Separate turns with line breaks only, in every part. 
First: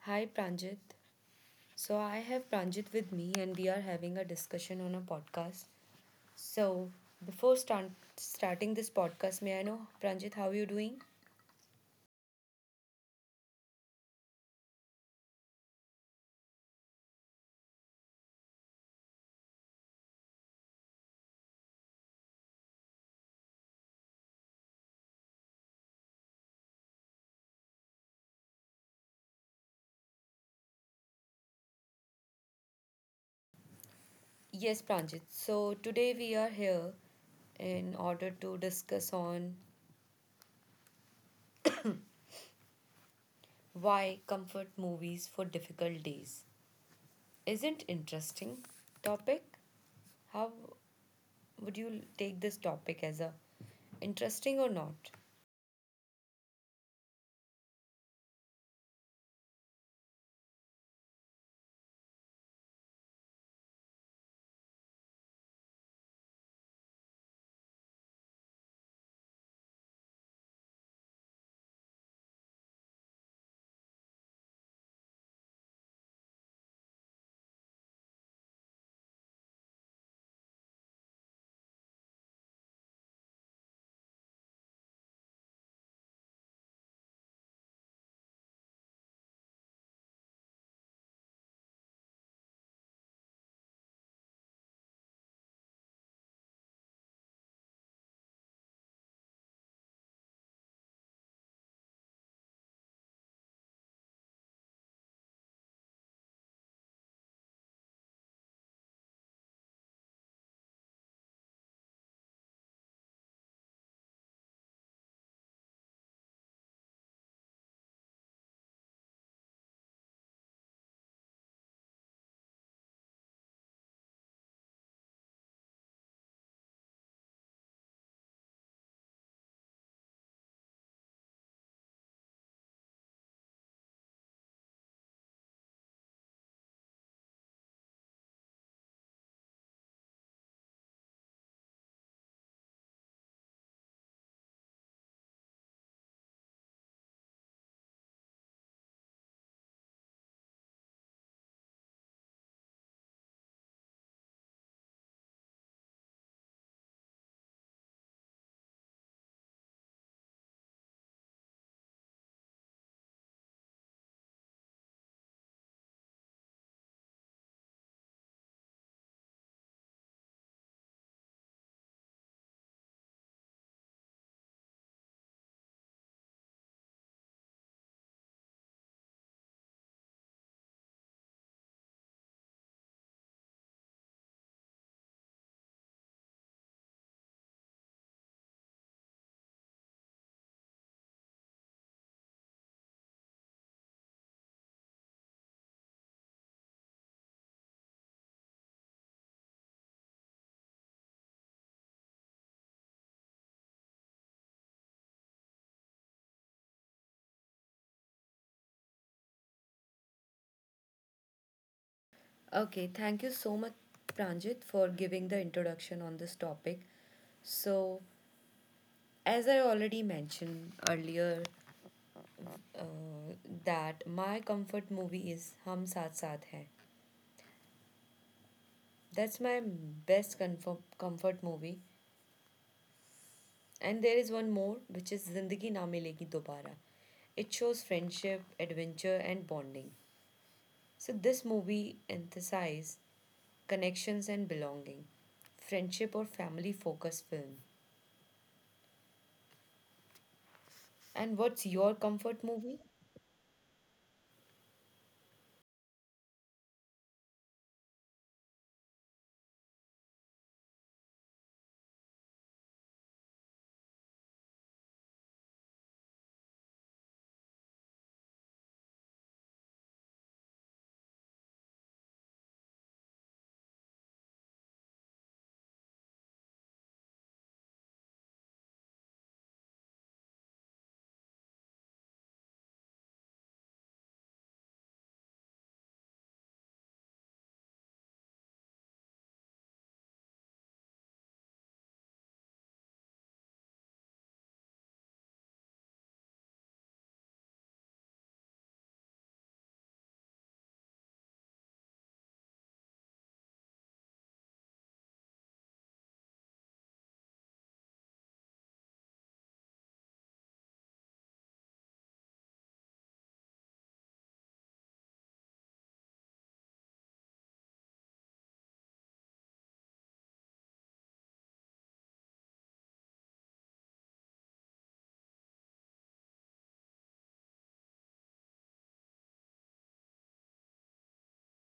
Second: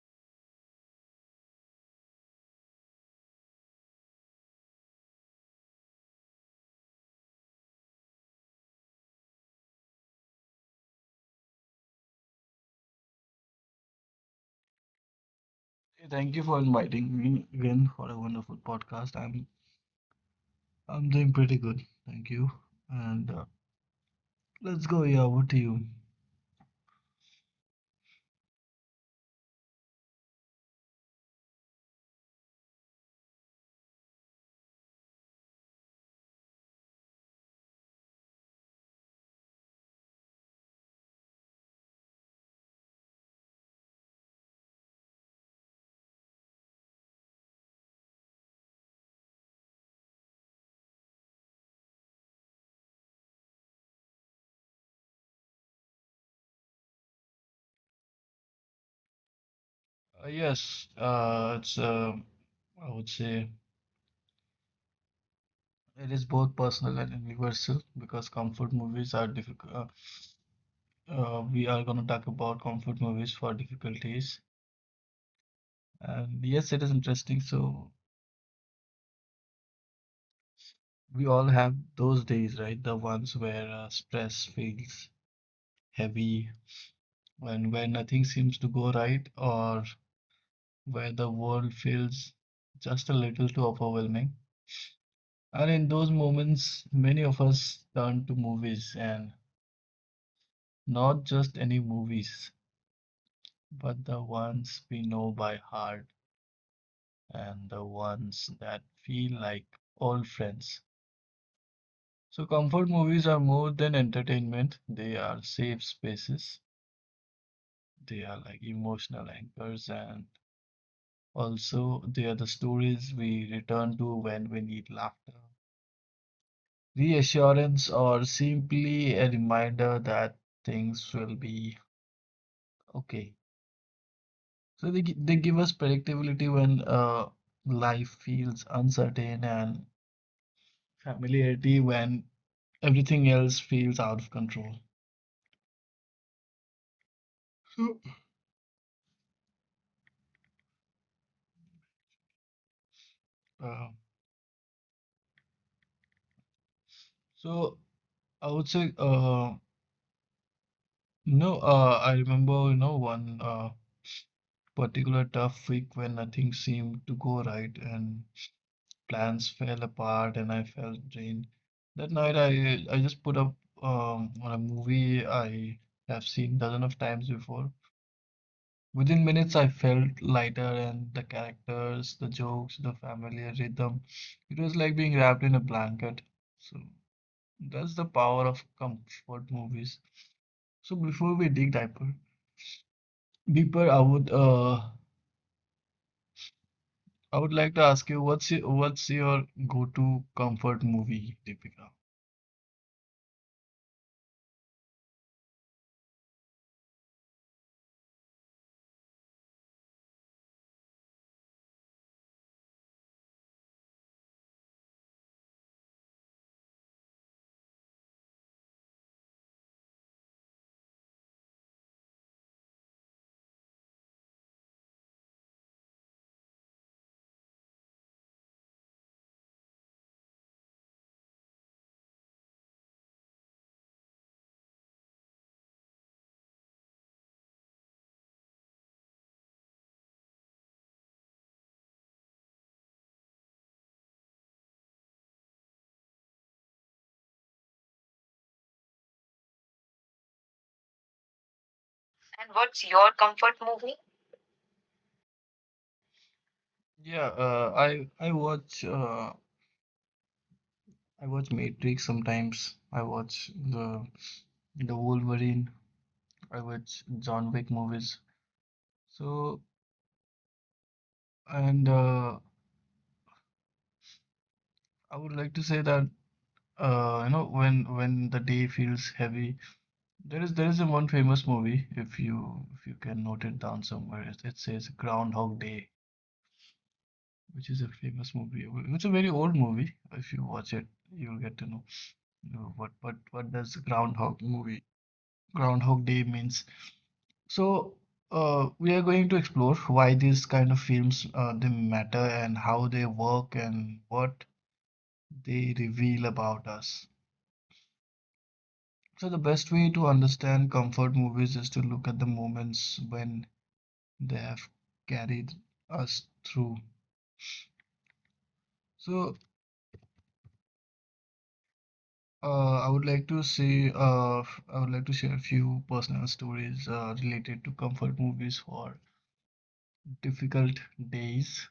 Hi, Pranjit. So, I have Pranjit with me, and we are having a discussion on a podcast. So, before start, Starting this podcast, may I know, Pranjit, how are you doing?
Hey, thank you for inviting me again for a wonderful podcast. I'm doing pretty good, thank you. And Let's go, yeah. What to you?
Yes, Pranjit. So, today we are here in order to discuss on why comfort movies for difficult days. Isn't interesting topic? How would you take this topic as a interesting or not?
Yes, it's I would say it is both personal and universal because comfort movies are difficult. We are gonna talk about comfort movies for difficulties, and yes, it is interesting. So we all have those days, right? The ones where stress feels heavy and where nothing seems to go right, or where the world feels just a little too overwhelming. And in those moments, many of us turn to movies, and not just any movies, but the ones we know by heart and the ones that feel like old friends. So, comfort movies are more than entertainment. They are safe spaces, they are like emotional anchors, and also they are the stories we return to when we need laughter, reassurance, or simply a reminder that things will be okay. So they give us predictability when life feels uncertain, and familiarity when everything else feels out of control. So, uh, so I would say, no, I remember, you know, one particular tough week when nothing seemed to go right, and plans fell apart and I felt drained. That night I just put up on a movie I have seen dozen of times before. Within minutes I felt lighter, and the characters, the jokes, the familiar rhythm. It was like being wrapped in a blanket. So that's the power of comfort movies. So before we dig deeper, I would like to ask you, what's your go-to comfort movie, Deepika?
Okay, thank you so much, Pranjit, for giving the introduction on this topic. So, as I already mentioned earlier, uh, that my comfort movie is Hum Saath Saath Hai. That's my best comfort movie. And there is one more, which is Zindagi Na Milegi Dobara. It shows friendship, adventure, and bonding. So, this movie emphasizes connections and belonging, friendship or family focused film. And what's your comfort movie?
Yeah, I watch Matrix sometimes. I watch the Wolverine. I watch John Wick movies. So and I would like to say that you know, when the day feels heavy, there is a one famous movie, if you can note it down somewhere. It says Groundhog Day, which is a famous movie. It's a very old movie. If you watch it, you'll get to know what does Groundhog Day means. So, we are going to explore why these kind of films they matter, and how they work, and what they reveal about us. So, the best way to understand comfort movies is to look at the moments when they have carried us through. So, I would like to say, I would like to share a few personal stories related to comfort movies for difficult days.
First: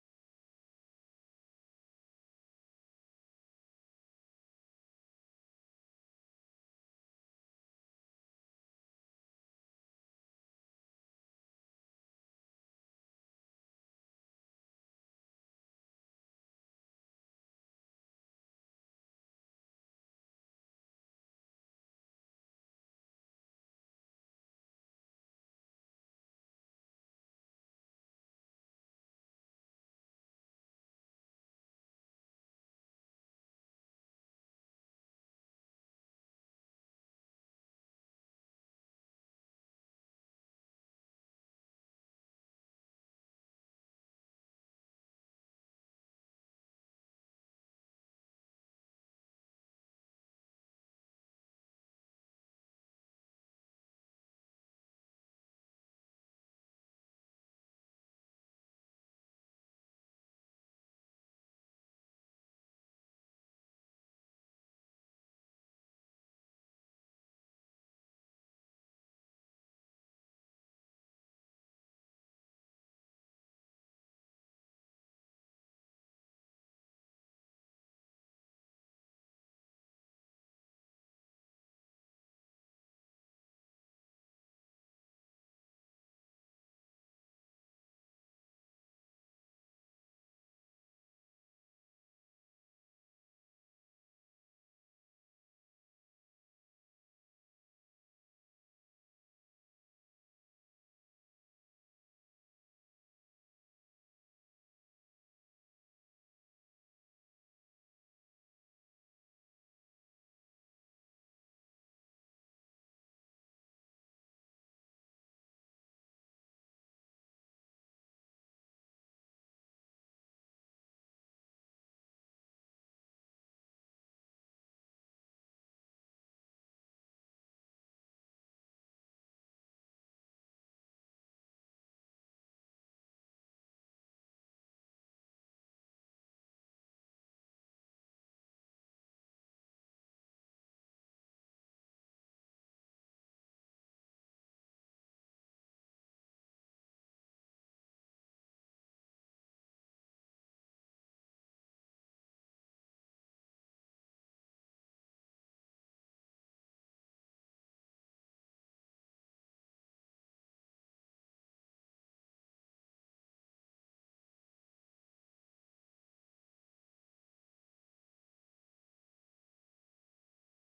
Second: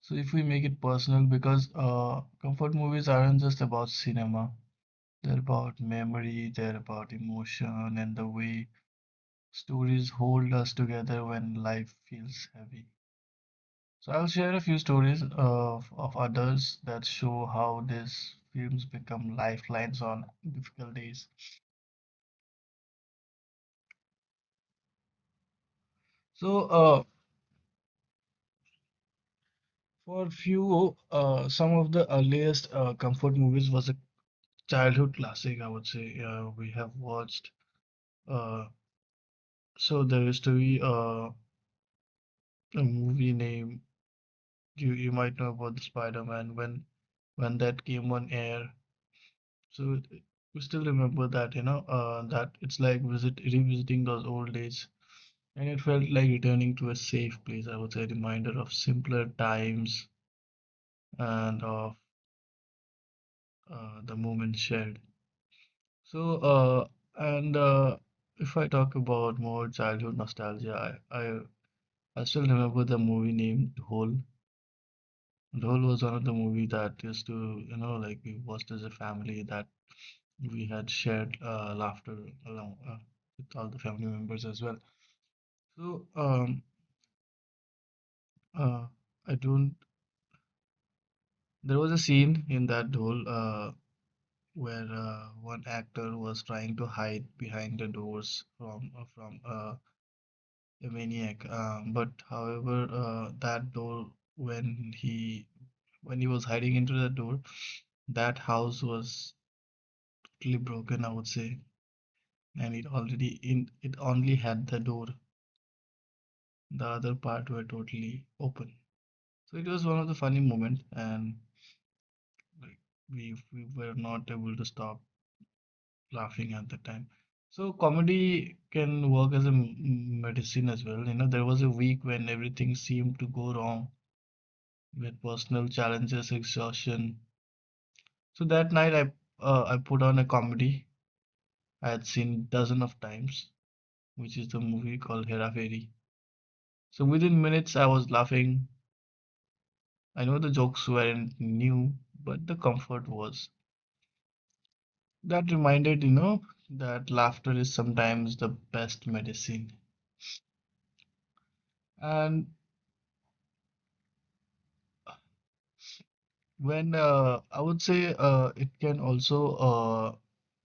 So if we make it personal, because comfort movies aren't just about cinema. They're about memory, they're about emotion, and the way stories hold us together when life feels heavy. So I'll share a few stories of others that show how these films become lifelines on difficult days. So some of the earliest comfort movies was a childhood classic, I would say. We have watched uh, so there used to be a movie name, you might know about the Spider-Man when that came on air. So it- we still remember that, you know, that it's like visit revisiting those old days, and it felt like returning to a safe place. I would say, a reminder of simpler times and of the moments shared. So and if I talk about more childhood nostalgia, I still remember the movie named Hole. Dhol was another movie that used to, you know, like, we watched as a family, that we had shared laughter along with all the family members as well. So, uh, I don't. There was a scene in that Dhol where one actor was trying to hide behind the doors from a maniac. But however, that Dhol, when he when he was hiding into the door, that house was totally broken, I would say, and it already in it only had the door, the other part were totally open. So it was one of the funny moments, and like, we were not able to stop laughing at the time. So comedy can work as a medicine as well. You know, there was a week when everything seemed to go wrong, with personal challenges, exhaustion. So that night I put on a comedy I had seen dozen of times, which is the movie called Hera Fairy. So within minutes, I was laughing. I know the jokes weren't new, but the comfort was. That reminded, you know, that laughter is sometimes the best medicine. And when I would say it can also,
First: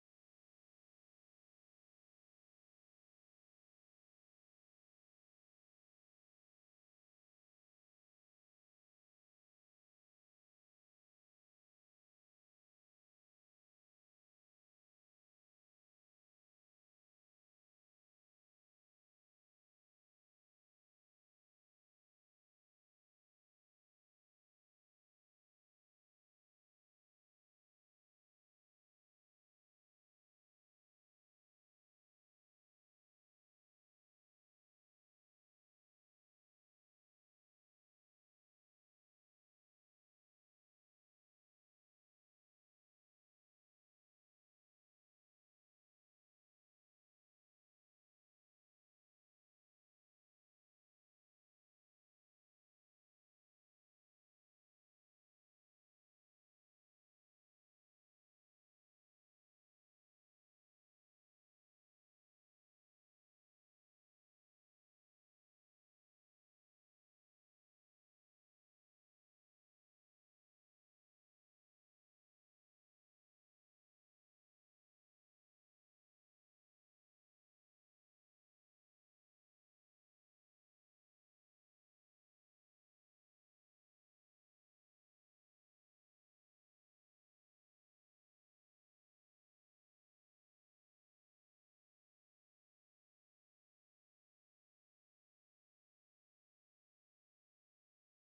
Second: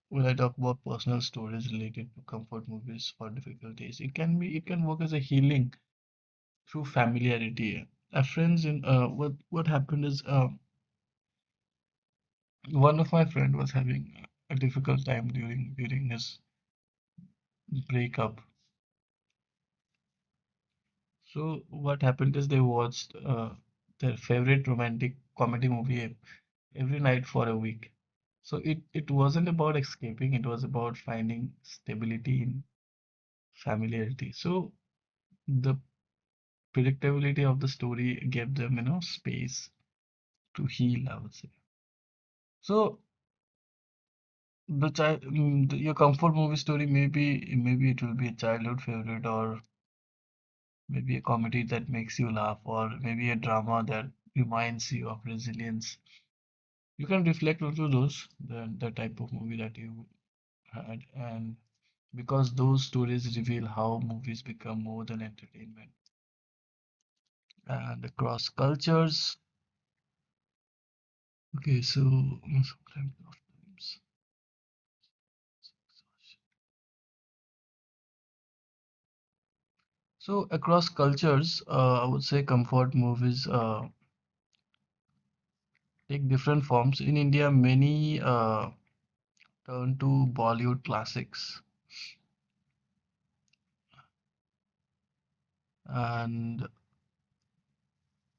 when I talk about personal stories related to comfort movies for difficult days, it can work as a healing through familiarity. A friends in what happened is one of my friend was having a difficult time during his breakup. So what happened is, they watched their favorite romantic comedy movie every night for a week. So it wasn't about escaping, it was about finding stability in familiarity. So the predictability of the story gave them, you know, space to heal, I would say. So the child, mm, the- your comfort movie story, maybe maybe it will be a childhood favorite, or maybe a comedy that makes you laugh, or maybe a drama that reminds you of resilience. You can reflect also those, the type of movie that you had. And because those stories reveal how movies become more than entertainment and across cultures. Okay so mm, sometimes sometimes so across cultures, I would say comfort movies take different forms. In India, many turn to Bollywood classics, and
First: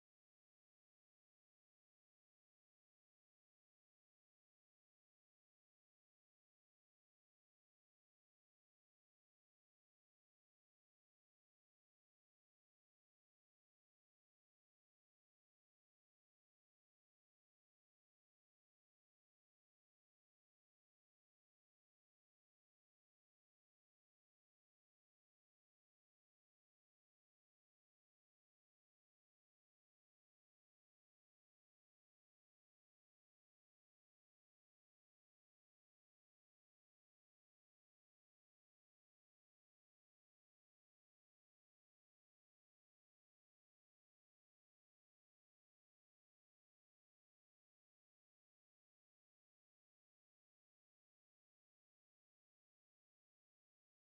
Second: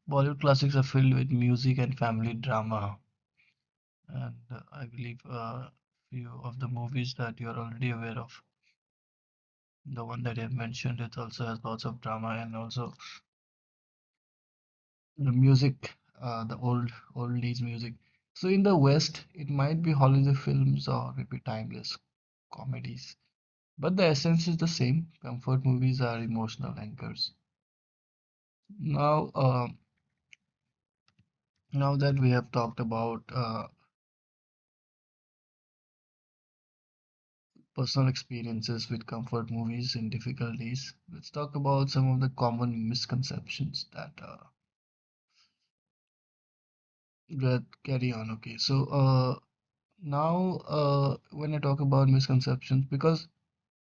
Bollywood classics are filled with music and family drama. And I believe a few of the movies that you're already aware of. The one that you have mentioned, it also has lots of drama and also the music, the oldies music. So in the West, it might be holiday films, or it be timeless comedies, but the essence is the same. Comfort movies are emotional anchors. Now, uh, Now that we have talked about personal experiences with comfort movies and difficulties, let's talk about some of the common misconceptions that that carry on. Okay, so now when I talk about misconceptions, because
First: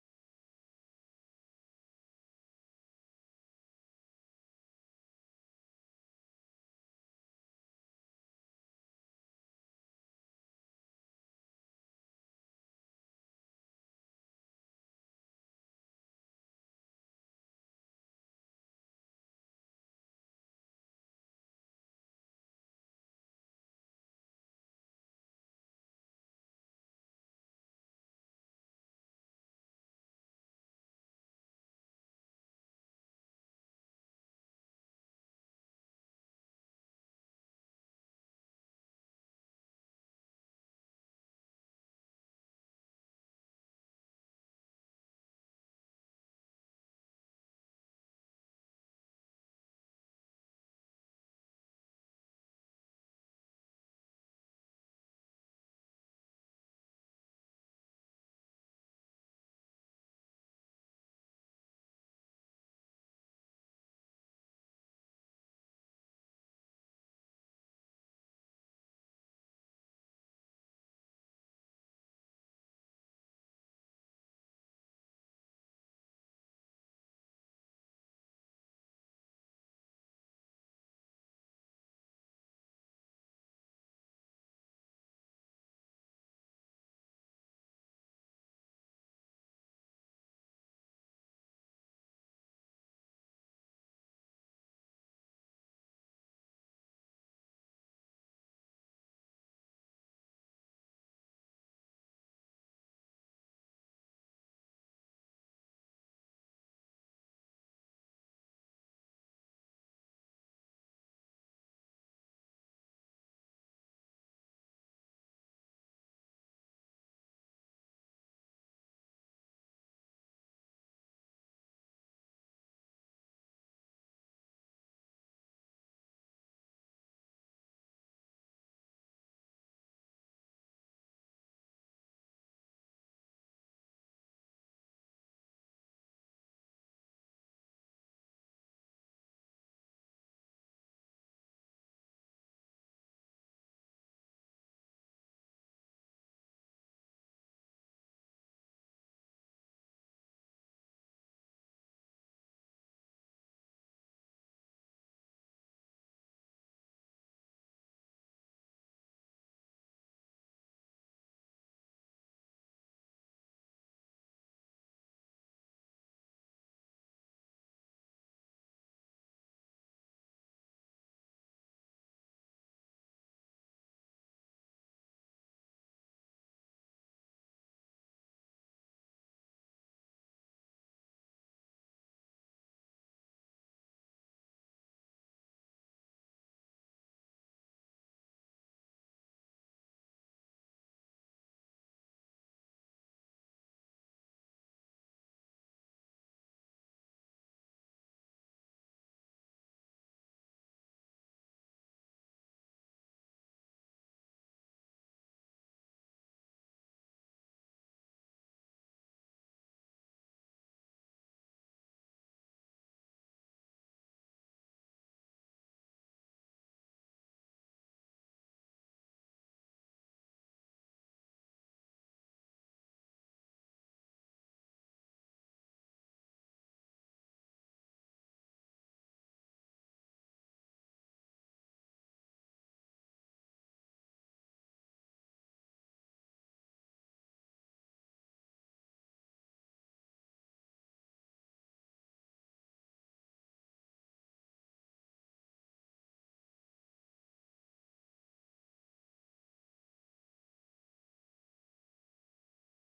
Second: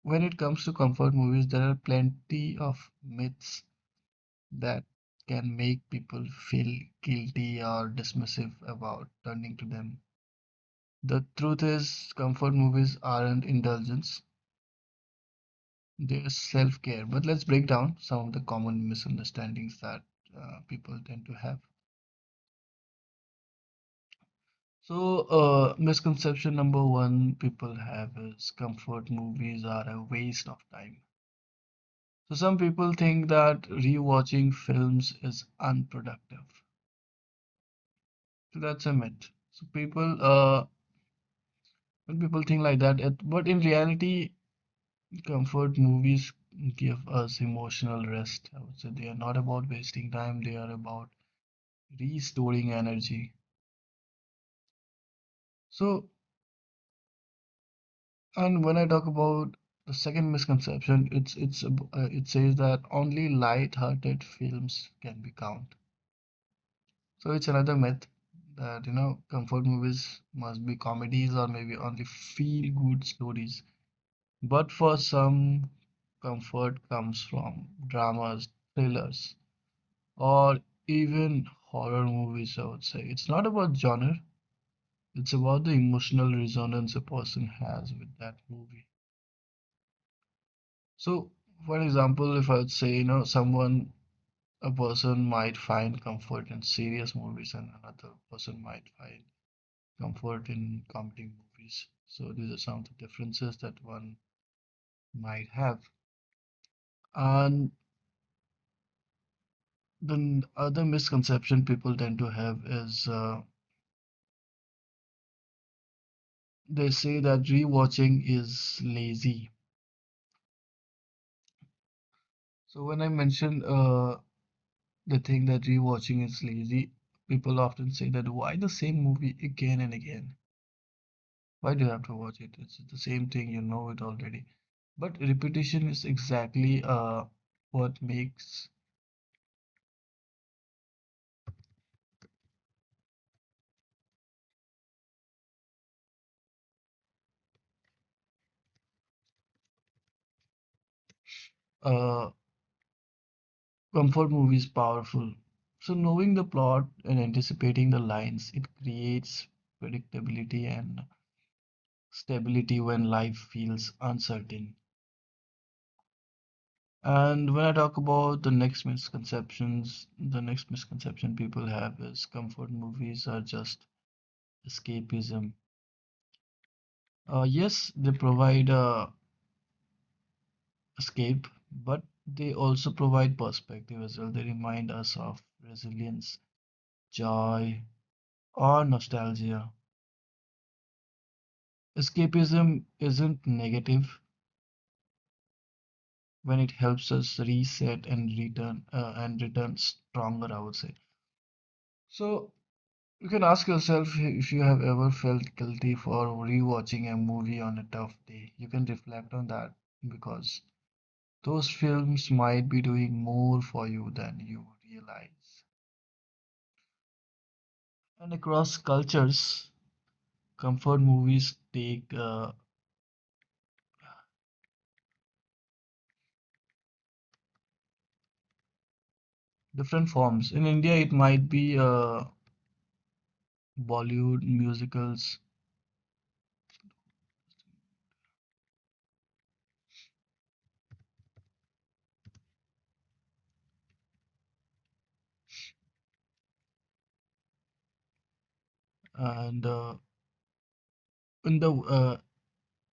when it comes to comfort movies, there are plenty of myths that can make people feel guilty or dismissive about turning to them. The truth is, comfort movies aren't indulgence. There's self-care. But let's break down some of the common misunderstandings that people tend to have. So, misconception number one people have is, comfort movies are a waste of time. So, some people think that rewatching films is unproductive. So, that's a myth. So, when people think like that, but in reality, comfort movies give us emotional rest. I would say they are not about wasting time, they are about restoring energy. So, and when I talk about the second misconception, it says that only light-hearted films can be count. So it's another myth, that you know, comfort movies must be comedies, or maybe only feel-good stories. But for some, comfort comes from dramas, thrillers, or even horror movies. I would say it's not about genre; it's about the emotional resonance a person has with that movie. So, for example, if I would say, you know, someone, a person might find comfort in serious movies, and another person might find comfort in comedy movies. So, these are some of the differences that one might have. And the other misconception people tend to have is, they say that rewatching is lazy. So, when I mention the thing that rewatching is lazy, people often say that, why the same movie again and again? Why do you have to watch it? It's the same thing, you know it already. But repetition is exactly what makes uh, comfort movies powerful. So, knowing the plot and anticipating the lines, it creates predictability and stability when life feels uncertain. And when I talk about the next misconceptions, the next misconception people have is, comfort movies are just escapism. Yes, they provide a escape, but they also provide perspective as well. They remind us of resilience, joy, or nostalgia. Escapism isn't negative when it helps us reset and return stronger, I would say. So you can ask yourself, if you have ever felt guilty for rewatching a movie on a tough day, you can reflect on that, because those films might be doing more for you than you realize. And across cultures, comfort movies take different forms. In India, it might be Bollywood musicals, and in the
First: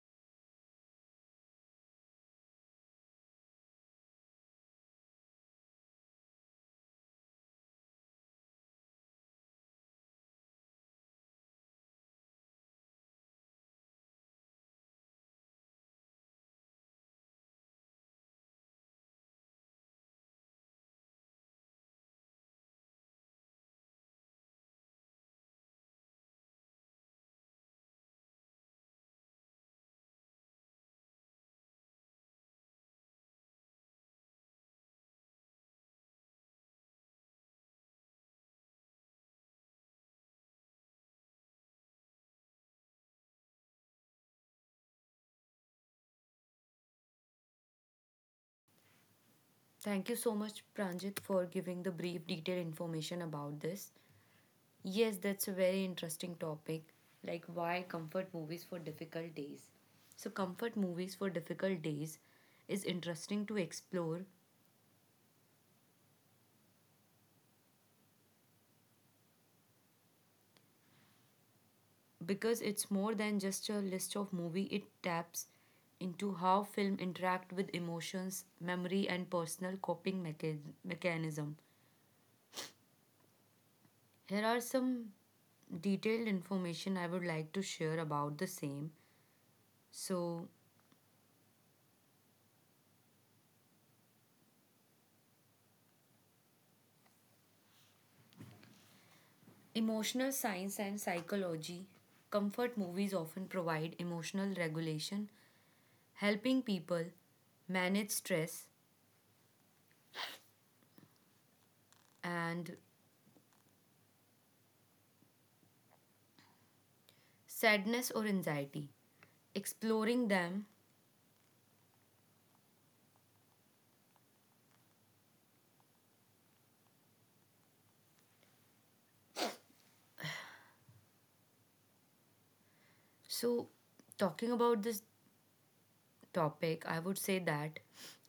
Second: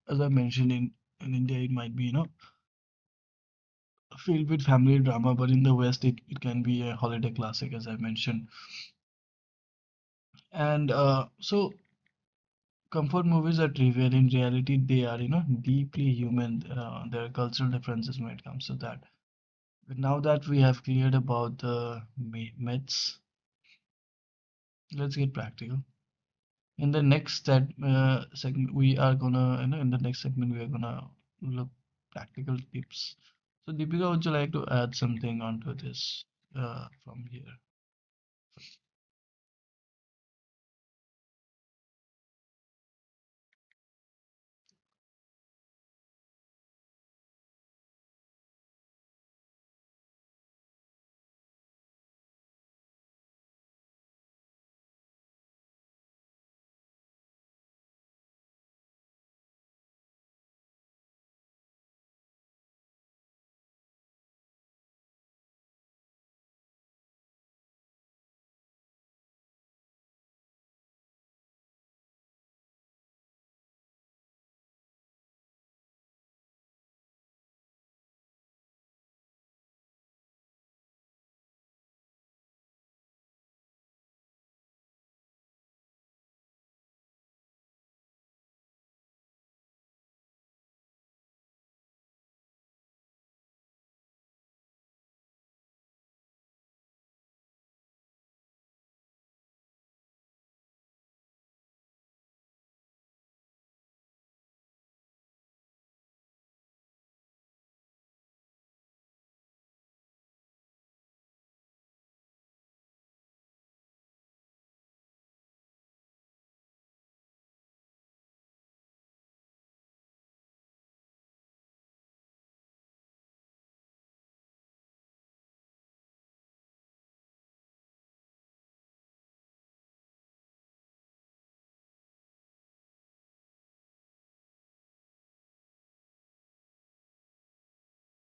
as I mentioned in India, it might be filled with family drama. But in the West, it can be a holiday classic, as I mentioned. And so comfort movies are trivial. In reality, they are deeply human. There are cultural differences when it comes to that. But now that we have cleared about the myths, let's get practical. In the next seg segment we are gonna you know, in the next segment we are gonna look practical tips. So Deepika, would you like to add something onto this from here
Thank you so much, Pranjit, for giving the brief, detailed information about this. Yes, that's a very interesting topic, like why comfort movies for difficult days. So, comfort movies for difficult days is interesting to explore because it's more than just a list of movie. It taps into how film interact with emotions, memory, and personal coping mechanism. Here are some detailed information I would like to share about the same. So, emotional science and psychology. Comfort movies often provide emotional regulation, helping people manage stress and sadness or anxiety. Exploring them. So, talking about this topic, I would say that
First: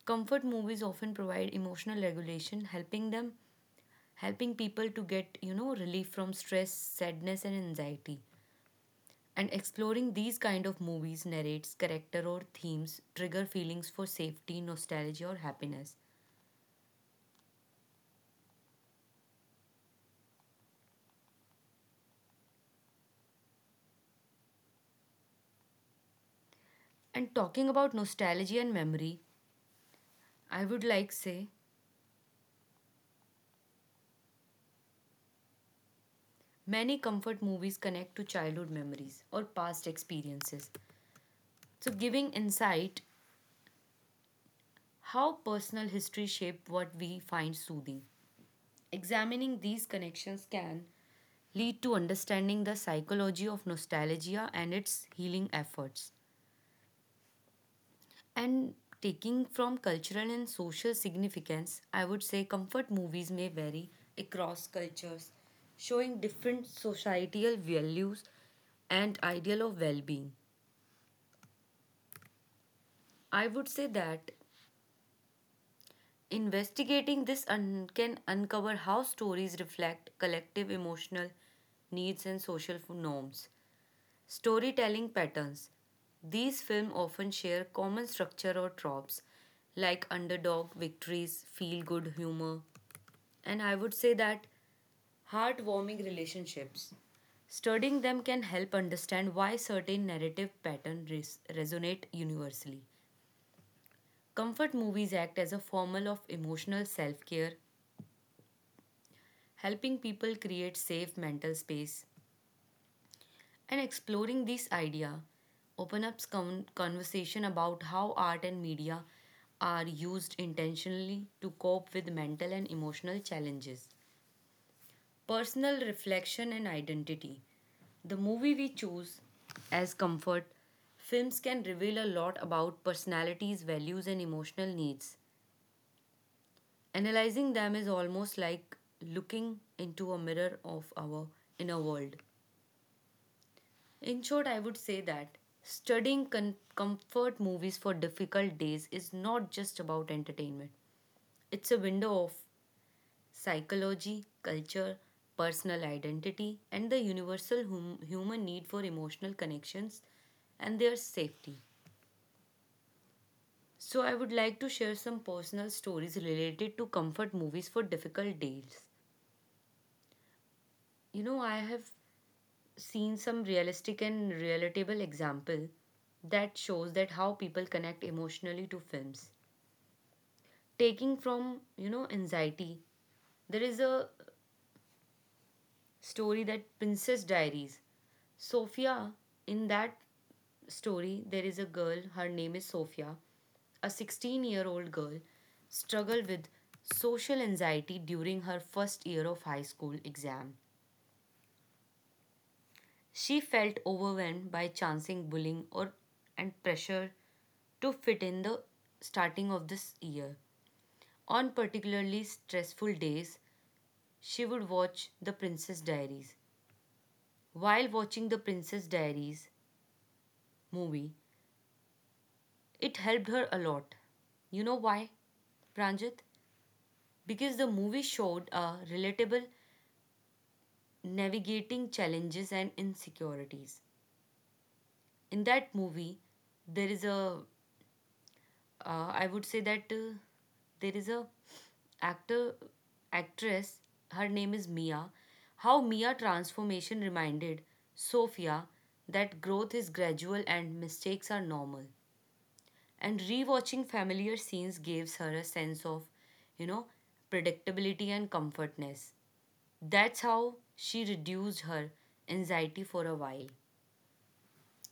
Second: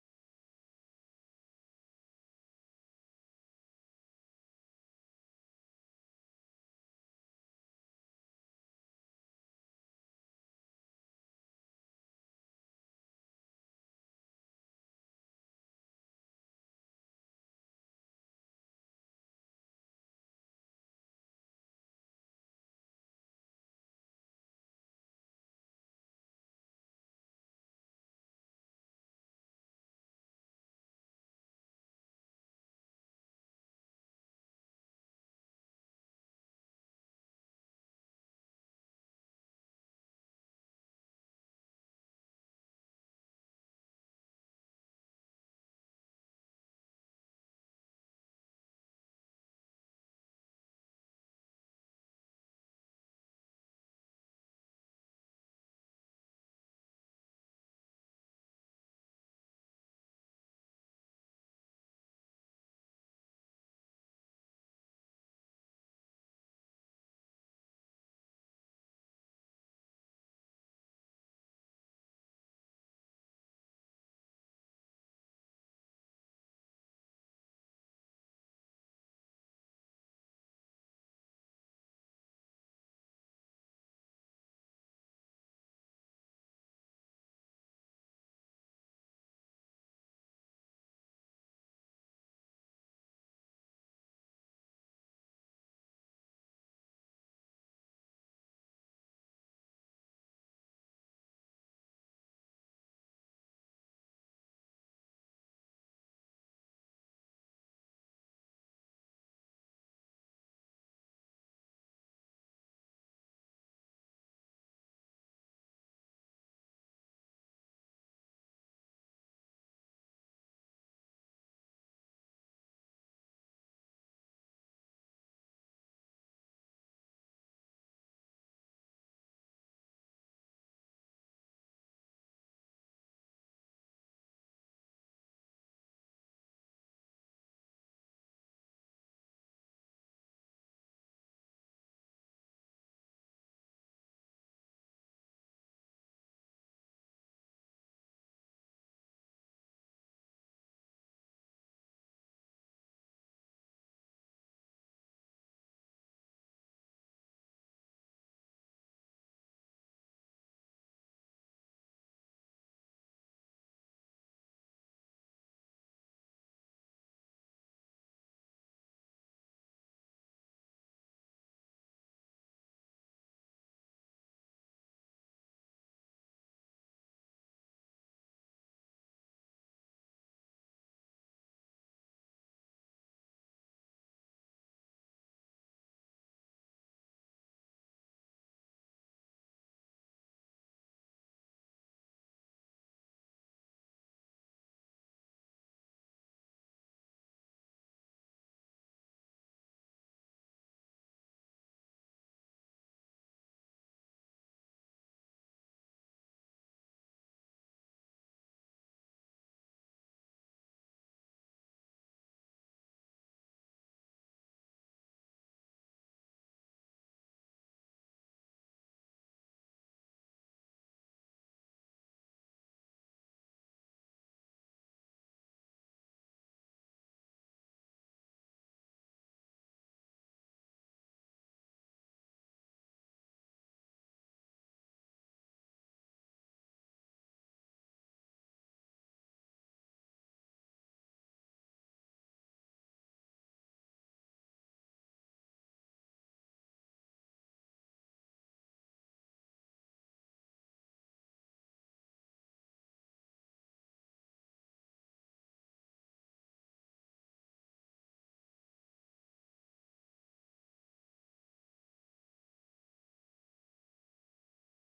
comfort movies often provide emotional regulation, helping people to get, you know, relief from stress, sadness and anxiety. And exploring these kind of movies narrates character or themes trigger feelings for safety, nostalgia or happiness. And talking about nostalgia and memory, I would like say many comfort movies connect to childhood memories or past experiences. So giving insight how personal history shaped what we find soothing. Examining these connections can lead to understanding the psychology of nostalgia and its healing efforts. And taking from cultural and social significance, I would say comfort movies may vary across cultures, showing different societal values and ideal of well-being. I would say that investigating this can uncover how stories reflect collective emotional needs and norms. Storytelling patterns. These films often share common structure or tropes like underdog victories, feel good humor, and I would say that heartwarming relationships. Studying them can help understand why certain narrative patterns resonate universally. Comfort movies act as a form of emotional self care, helping people create safe mental space. And exploring this idea open up conversation about how art and media are used intentionally to cope with mental and emotional challenges. Personal reflection and identity. The movie we choose as comfort, films can reveal a lot about personalities, values, and emotional needs. Analyzing them is almost like looking into a mirror of our inner world. In short, I would say that studying comfort movies for difficult days is not just about entertainment, it's a window of psychology, culture, personal identity, and the universal human need for emotional connections and their safety. So, I would like to share some personal stories related to comfort movies for difficult days. You know, I have seen some realistic and relatable example that shows that how people connect emotionally to films taking from, you know, anxiety. There is a story that Princess Diaries, Sophia. In that story there is a girl, her name is Sophia, a 16-year-old girl, struggled with social anxiety during her first year of high school exam. She felt overwhelmed by chancing bullying or and pressure to fit in the starting of this year. On particularly stressful days, she would watch The Princess Diaries. While watching The Princess Diaries movie, it helped her a lot. You know why, Pranjit? Because the movie showed a relatable navigating challenges and insecurities. In that movie, there is a I would say that there is a actor actress. Her name is Mia. How Mia transformation reminded Sophia that growth is gradual and mistakes are normal. And rewatching familiar scenes gives her a sense of, you know, predictability and comfortness. That's how she reduced her anxiety for a while.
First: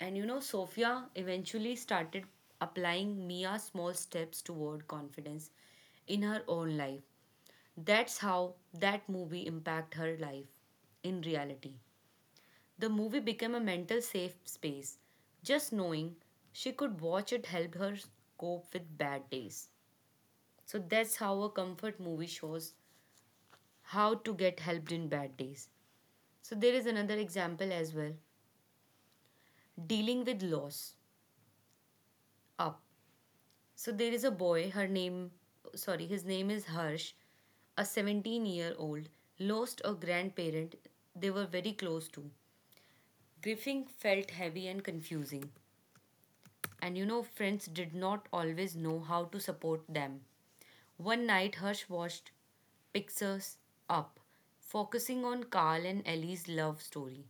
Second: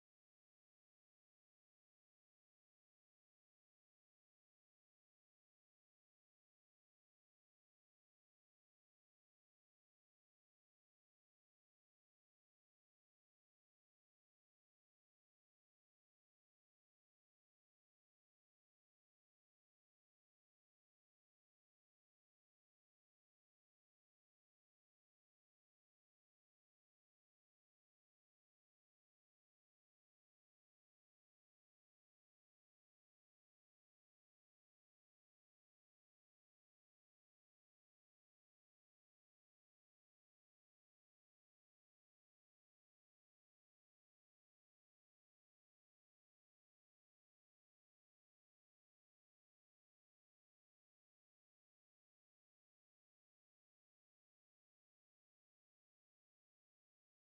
And you know, Sophia eventually started applying Mia's small steps toward confidence in her own life. That's how that movie impacted her life in reality. The movie became a mental safe space. Just knowing she could watch it helped her cope with bad days. So that's how a comfort movie shows how to get helped in bad days. So there is another example as well, dealing with loss. Up. So there is a boy, his name is Harsh, a 17-year-old, lost a grandparent they were very close to. Grieving felt heavy and confusing, and you know, friends did not always know how to support them. One night, Harsh watched Pixars Up, focusing on Carl and Ellie's love story.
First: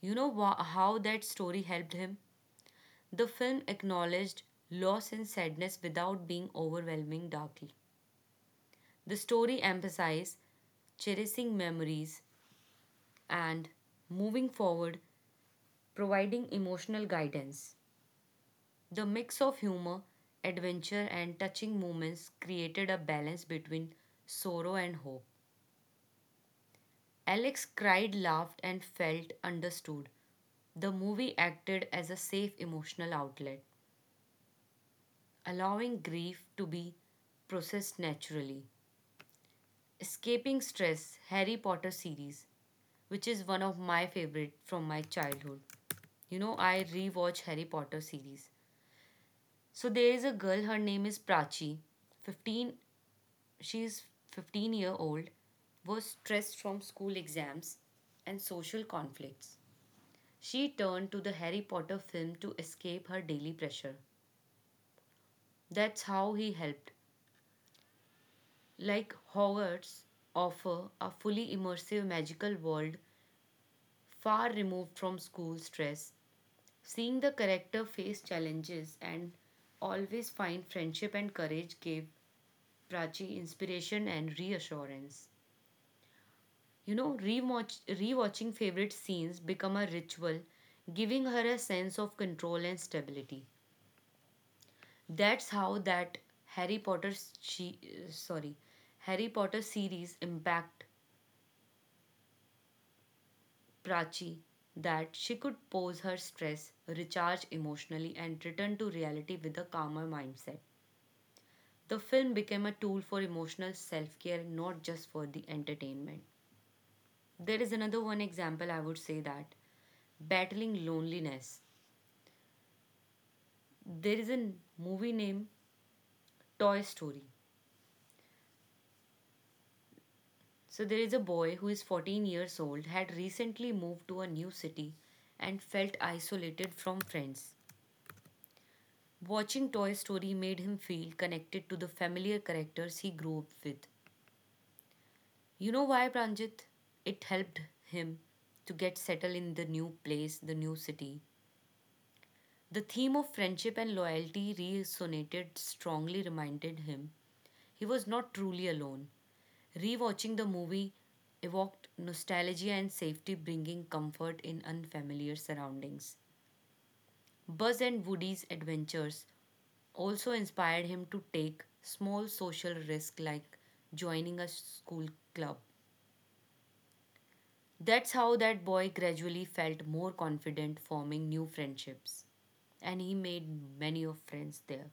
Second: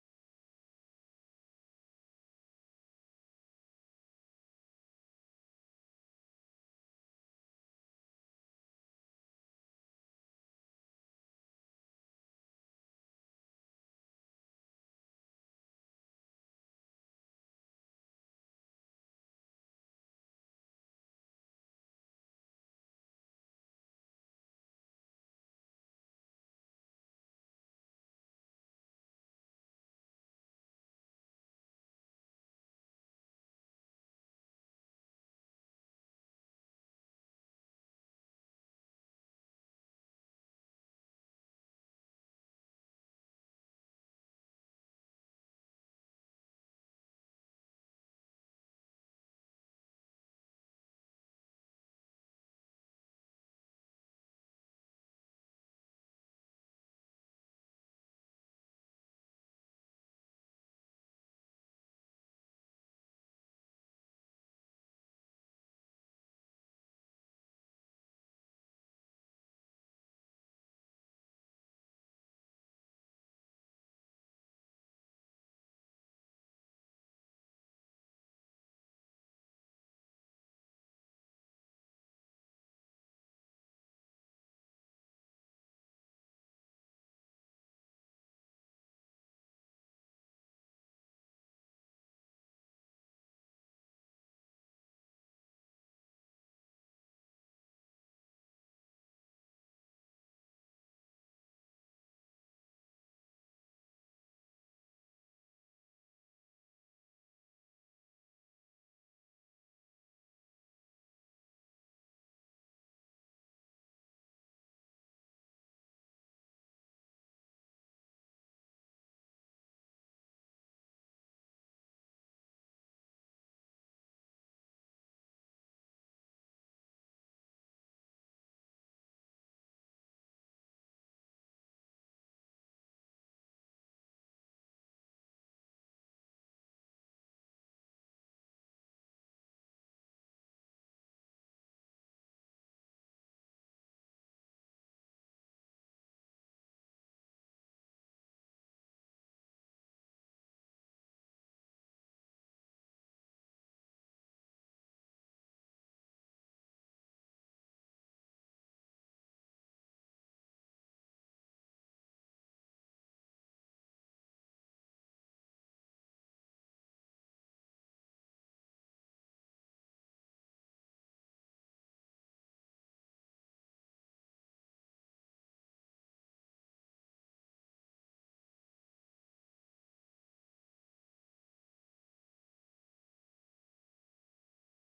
You know how that story helped him? The film acknowledged loss and sadness without being overwhelming darkly. The story emphasizes cherishing memories and moving forward, providing emotional guidance. The mix of humor, adventure, and touching moments created a balance between sorrow and hope. Alex cried, laughed, and felt understood. The movie acted as a safe emotional outlet, allowing grief to be processed naturally. Escaping Stress Harry Potter series, which is one of my favorite from my childhood. You know, I rewatch Harry Potter series. So there is a girl, her name is Prachi. 15, she is 15-year-old, was stressed from school exams and social conflicts. She turned to the Harry Potter film to escape her daily pressure. That's how he helped. Like Hogwarts offer a fully immersive magical world far removed from school stress. Seeing the character face challenges and always find friendship and courage gave Prachi inspiration and reassurance. You know, rewatching favorite scenes become a ritual, giving her a sense of control and stability. That's how that Harry Potter she uh, sorry, Harry Potter series impact Prachi, that she could pose her stress, recharge emotionally and return to reality with a calmer mindset. The film became a tool for emotional self care, not just for the entertainment. There is another one example I would say that, battling loneliness. There is a movie named Toy Story. So there is a boy who is 14 years old, had recently moved to a new city and felt isolated from friends. Watching Toy Story made him feel connected to the familiar characters he grew up with. You know why, Pranjit? It helped him to get settled in the new place, the new city. The theme of friendship and loyalty resonated strongly, reminded him he was not truly alone. Rewatching the movie evoked nostalgia and safety, bringing comfort in unfamiliar surroundings. Buzz and Woody's adventures also inspired him to take small social risks like joining a school club. That's how that boy gradually felt more confident forming new friendships, and he made many of friends there.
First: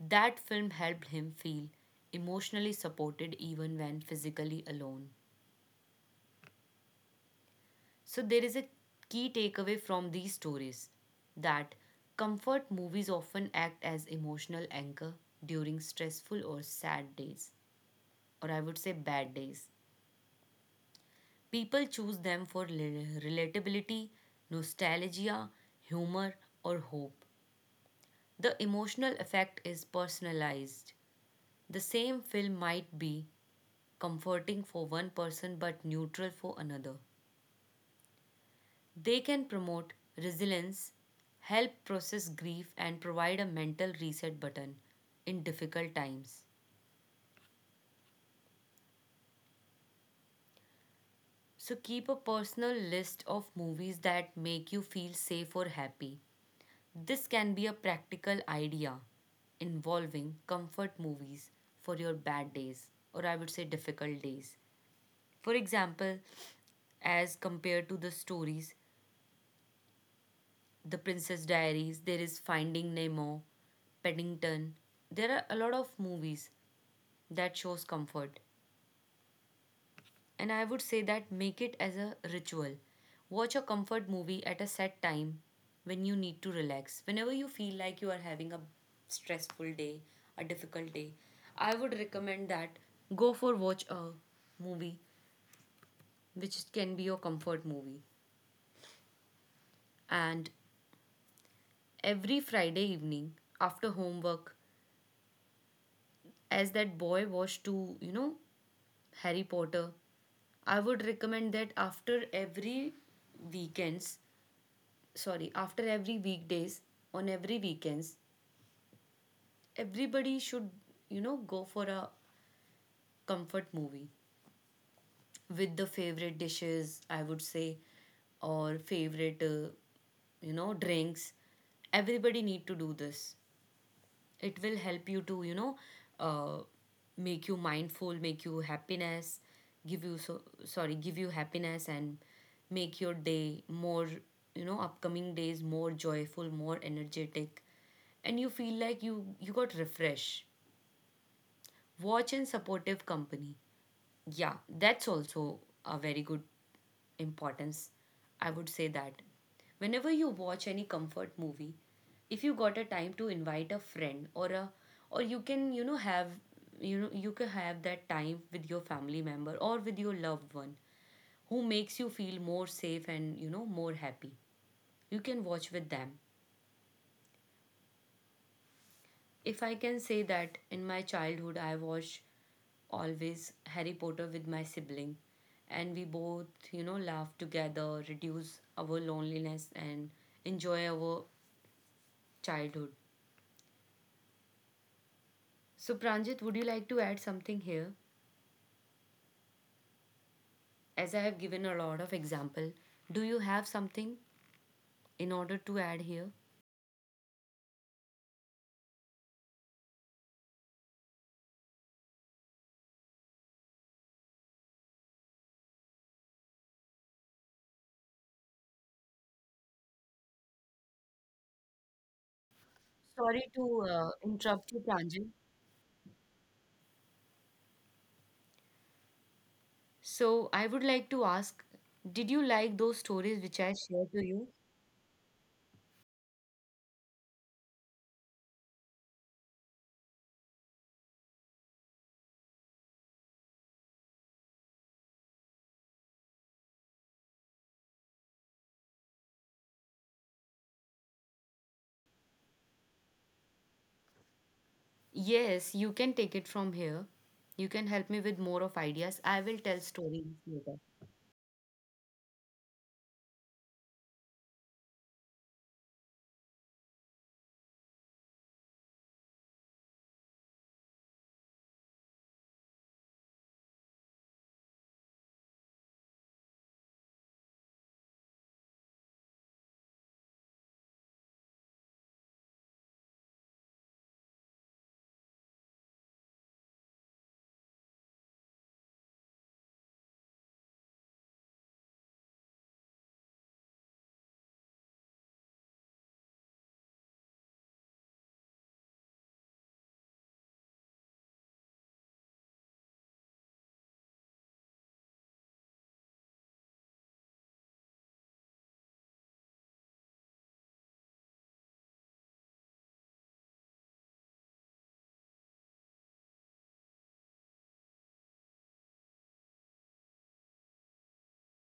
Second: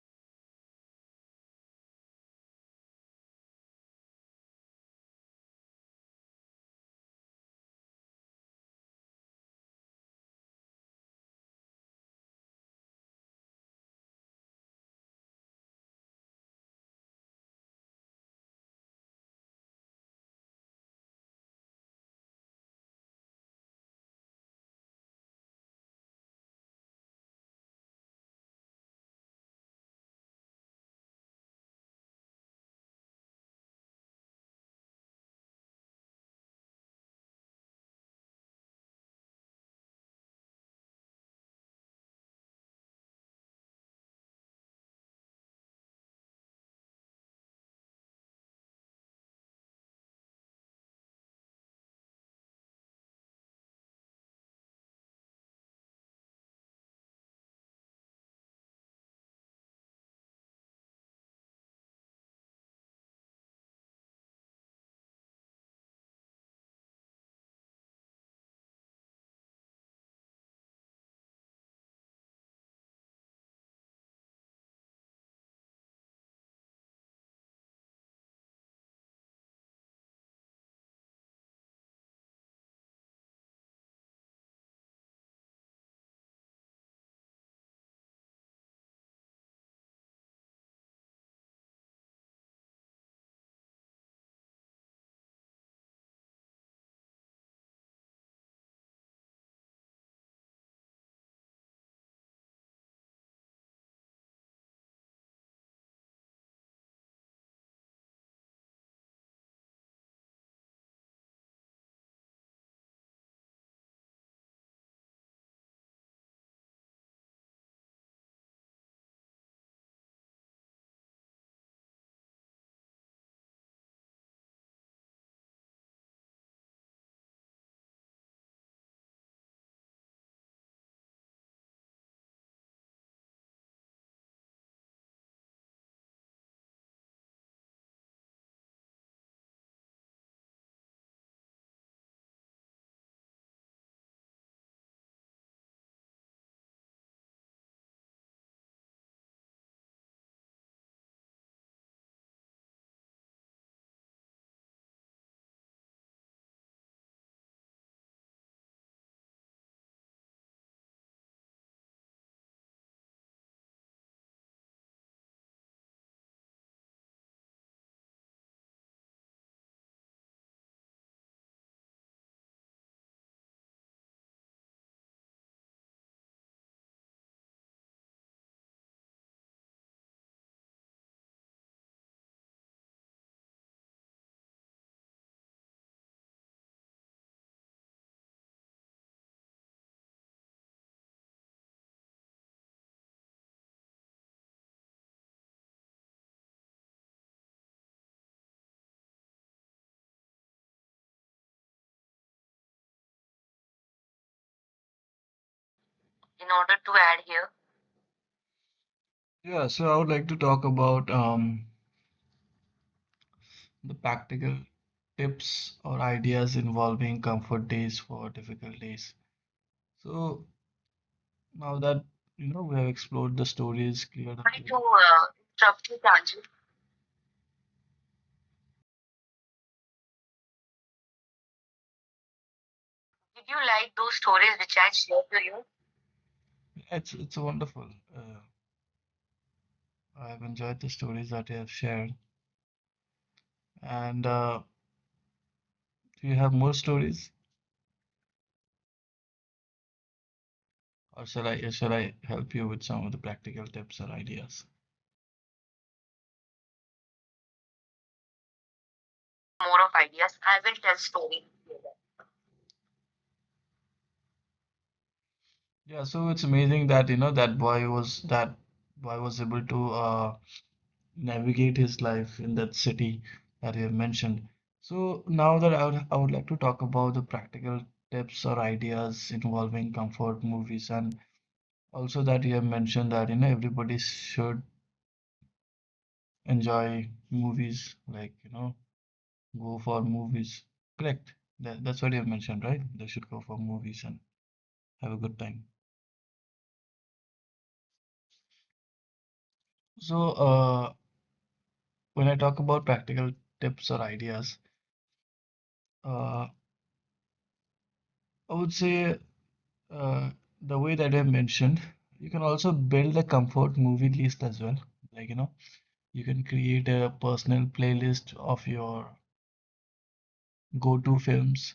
That film helped him feel emotionally supported even when physically alone. So, there is a key takeaway from these stories that comfort movies often act as emotional anchor during stressful or sad days, or I would say bad days. People choose them for relatability, nostalgia, humor, or hope. The emotional effect is personalized. The same film might be comforting for one person but neutral for another. They can promote resilience, help process grief, and provide a mental reset button in difficult times. So keep a personal list of movies that make you feel safe or happy. This can be a practical idea involving comfort movies for your bad days or I would say difficult days. For example, as compared to the stories The Princess Diaries, there is Finding Nemo, Paddington. There are a lot of movies that shows comfort, and I would say that make it as a ritual. Watch a comfort movie at a set time when you need to relax. Whenever you feel like you are having a stressful day, a difficult day, I would recommend that go for watch a movie which can be your comfort movie. And every Friday evening after homework, as that boy was to, you know, Harry Potter. I would recommend that weekends, after every weekdays, on every weekends, everybody should, you know, go for a comfort movie with the favorite dishes, I would say, or favorite, you know, drinks. Everybody need to do this. It will help you to uh, make you mindful, make you happiness, give you so sorry give you happiness and make your day more, you know, upcoming days more joyful, more energetic, and you feel like you got refresh. Watch and supportive company. Yeah, that's also a very good importance. I would say that whenever you watch any comfort movie, if you got a time to invite a friend, or you can, you know, have, you can have that time with your family member or with your loved one who makes you feel more safe and, you know, more happy. You can watch with them. If I can say that in my childhood, I watched always Harry Potter with my sibling, and we both, laugh together, reduce our loneliness, and enjoy our childhood. So, Pranjit, would you like to add something here? As I have given a lot of example, do you have something in order to add here?
in order to add here? Yeah, so I would like to talk about the practical tips or ideas involving comfort days for difficult days. So now that we have explored the
Sorry to
stories, cleared up... Sorry
interrupt
to
you, Pranjit.
interrupt you, Tanju.
So, I would like to ask, did you like those stories
Did you
which I
like
shared
those
to you?
stories which I shared to you? It's wonderful. Uh, I've enjoyed the stories that you have shared. And Do you have more stories, or shall I help you with some of the practical tips or ideas?
Yes, you can take it from here. You can help me with more of ideas. I will
More
tell
of
stories
ideas. I will
later.
tell story. Yeah, so it's amazing that you know that boy was able to navigate his life in that city that you have mentioned. So now that I would like to talk about the practical tips or ideas involving comfort movies. And also, that you have mentioned that you know everybody should enjoy movies, like, you know, go for movies. Correct. That's what you have mentioned, right? They should go for movies and have a good time. So, when I talk about practical tips or ideas, uh, I would say uh, the way that I have mentioned, you can also build a comfort movie list as well. Like, you know, you can create a personal playlist of your go-to films.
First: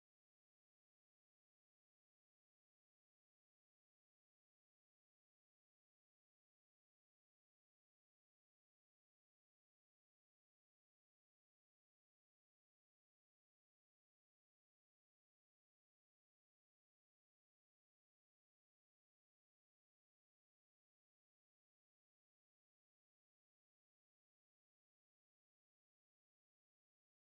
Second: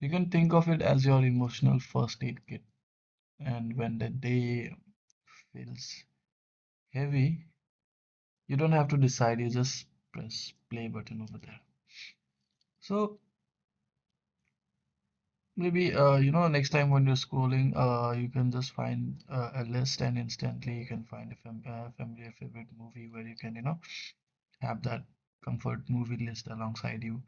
You can think of it as your emotional first aid kit. And when the day feels heavy, you don't have to decide, you just press play button over there. So maybe you know, next time when you're scrolling, you can just find a list, and instantly you can find a familiar favorite movie where you can, you know, have that comfort movie list alongside you.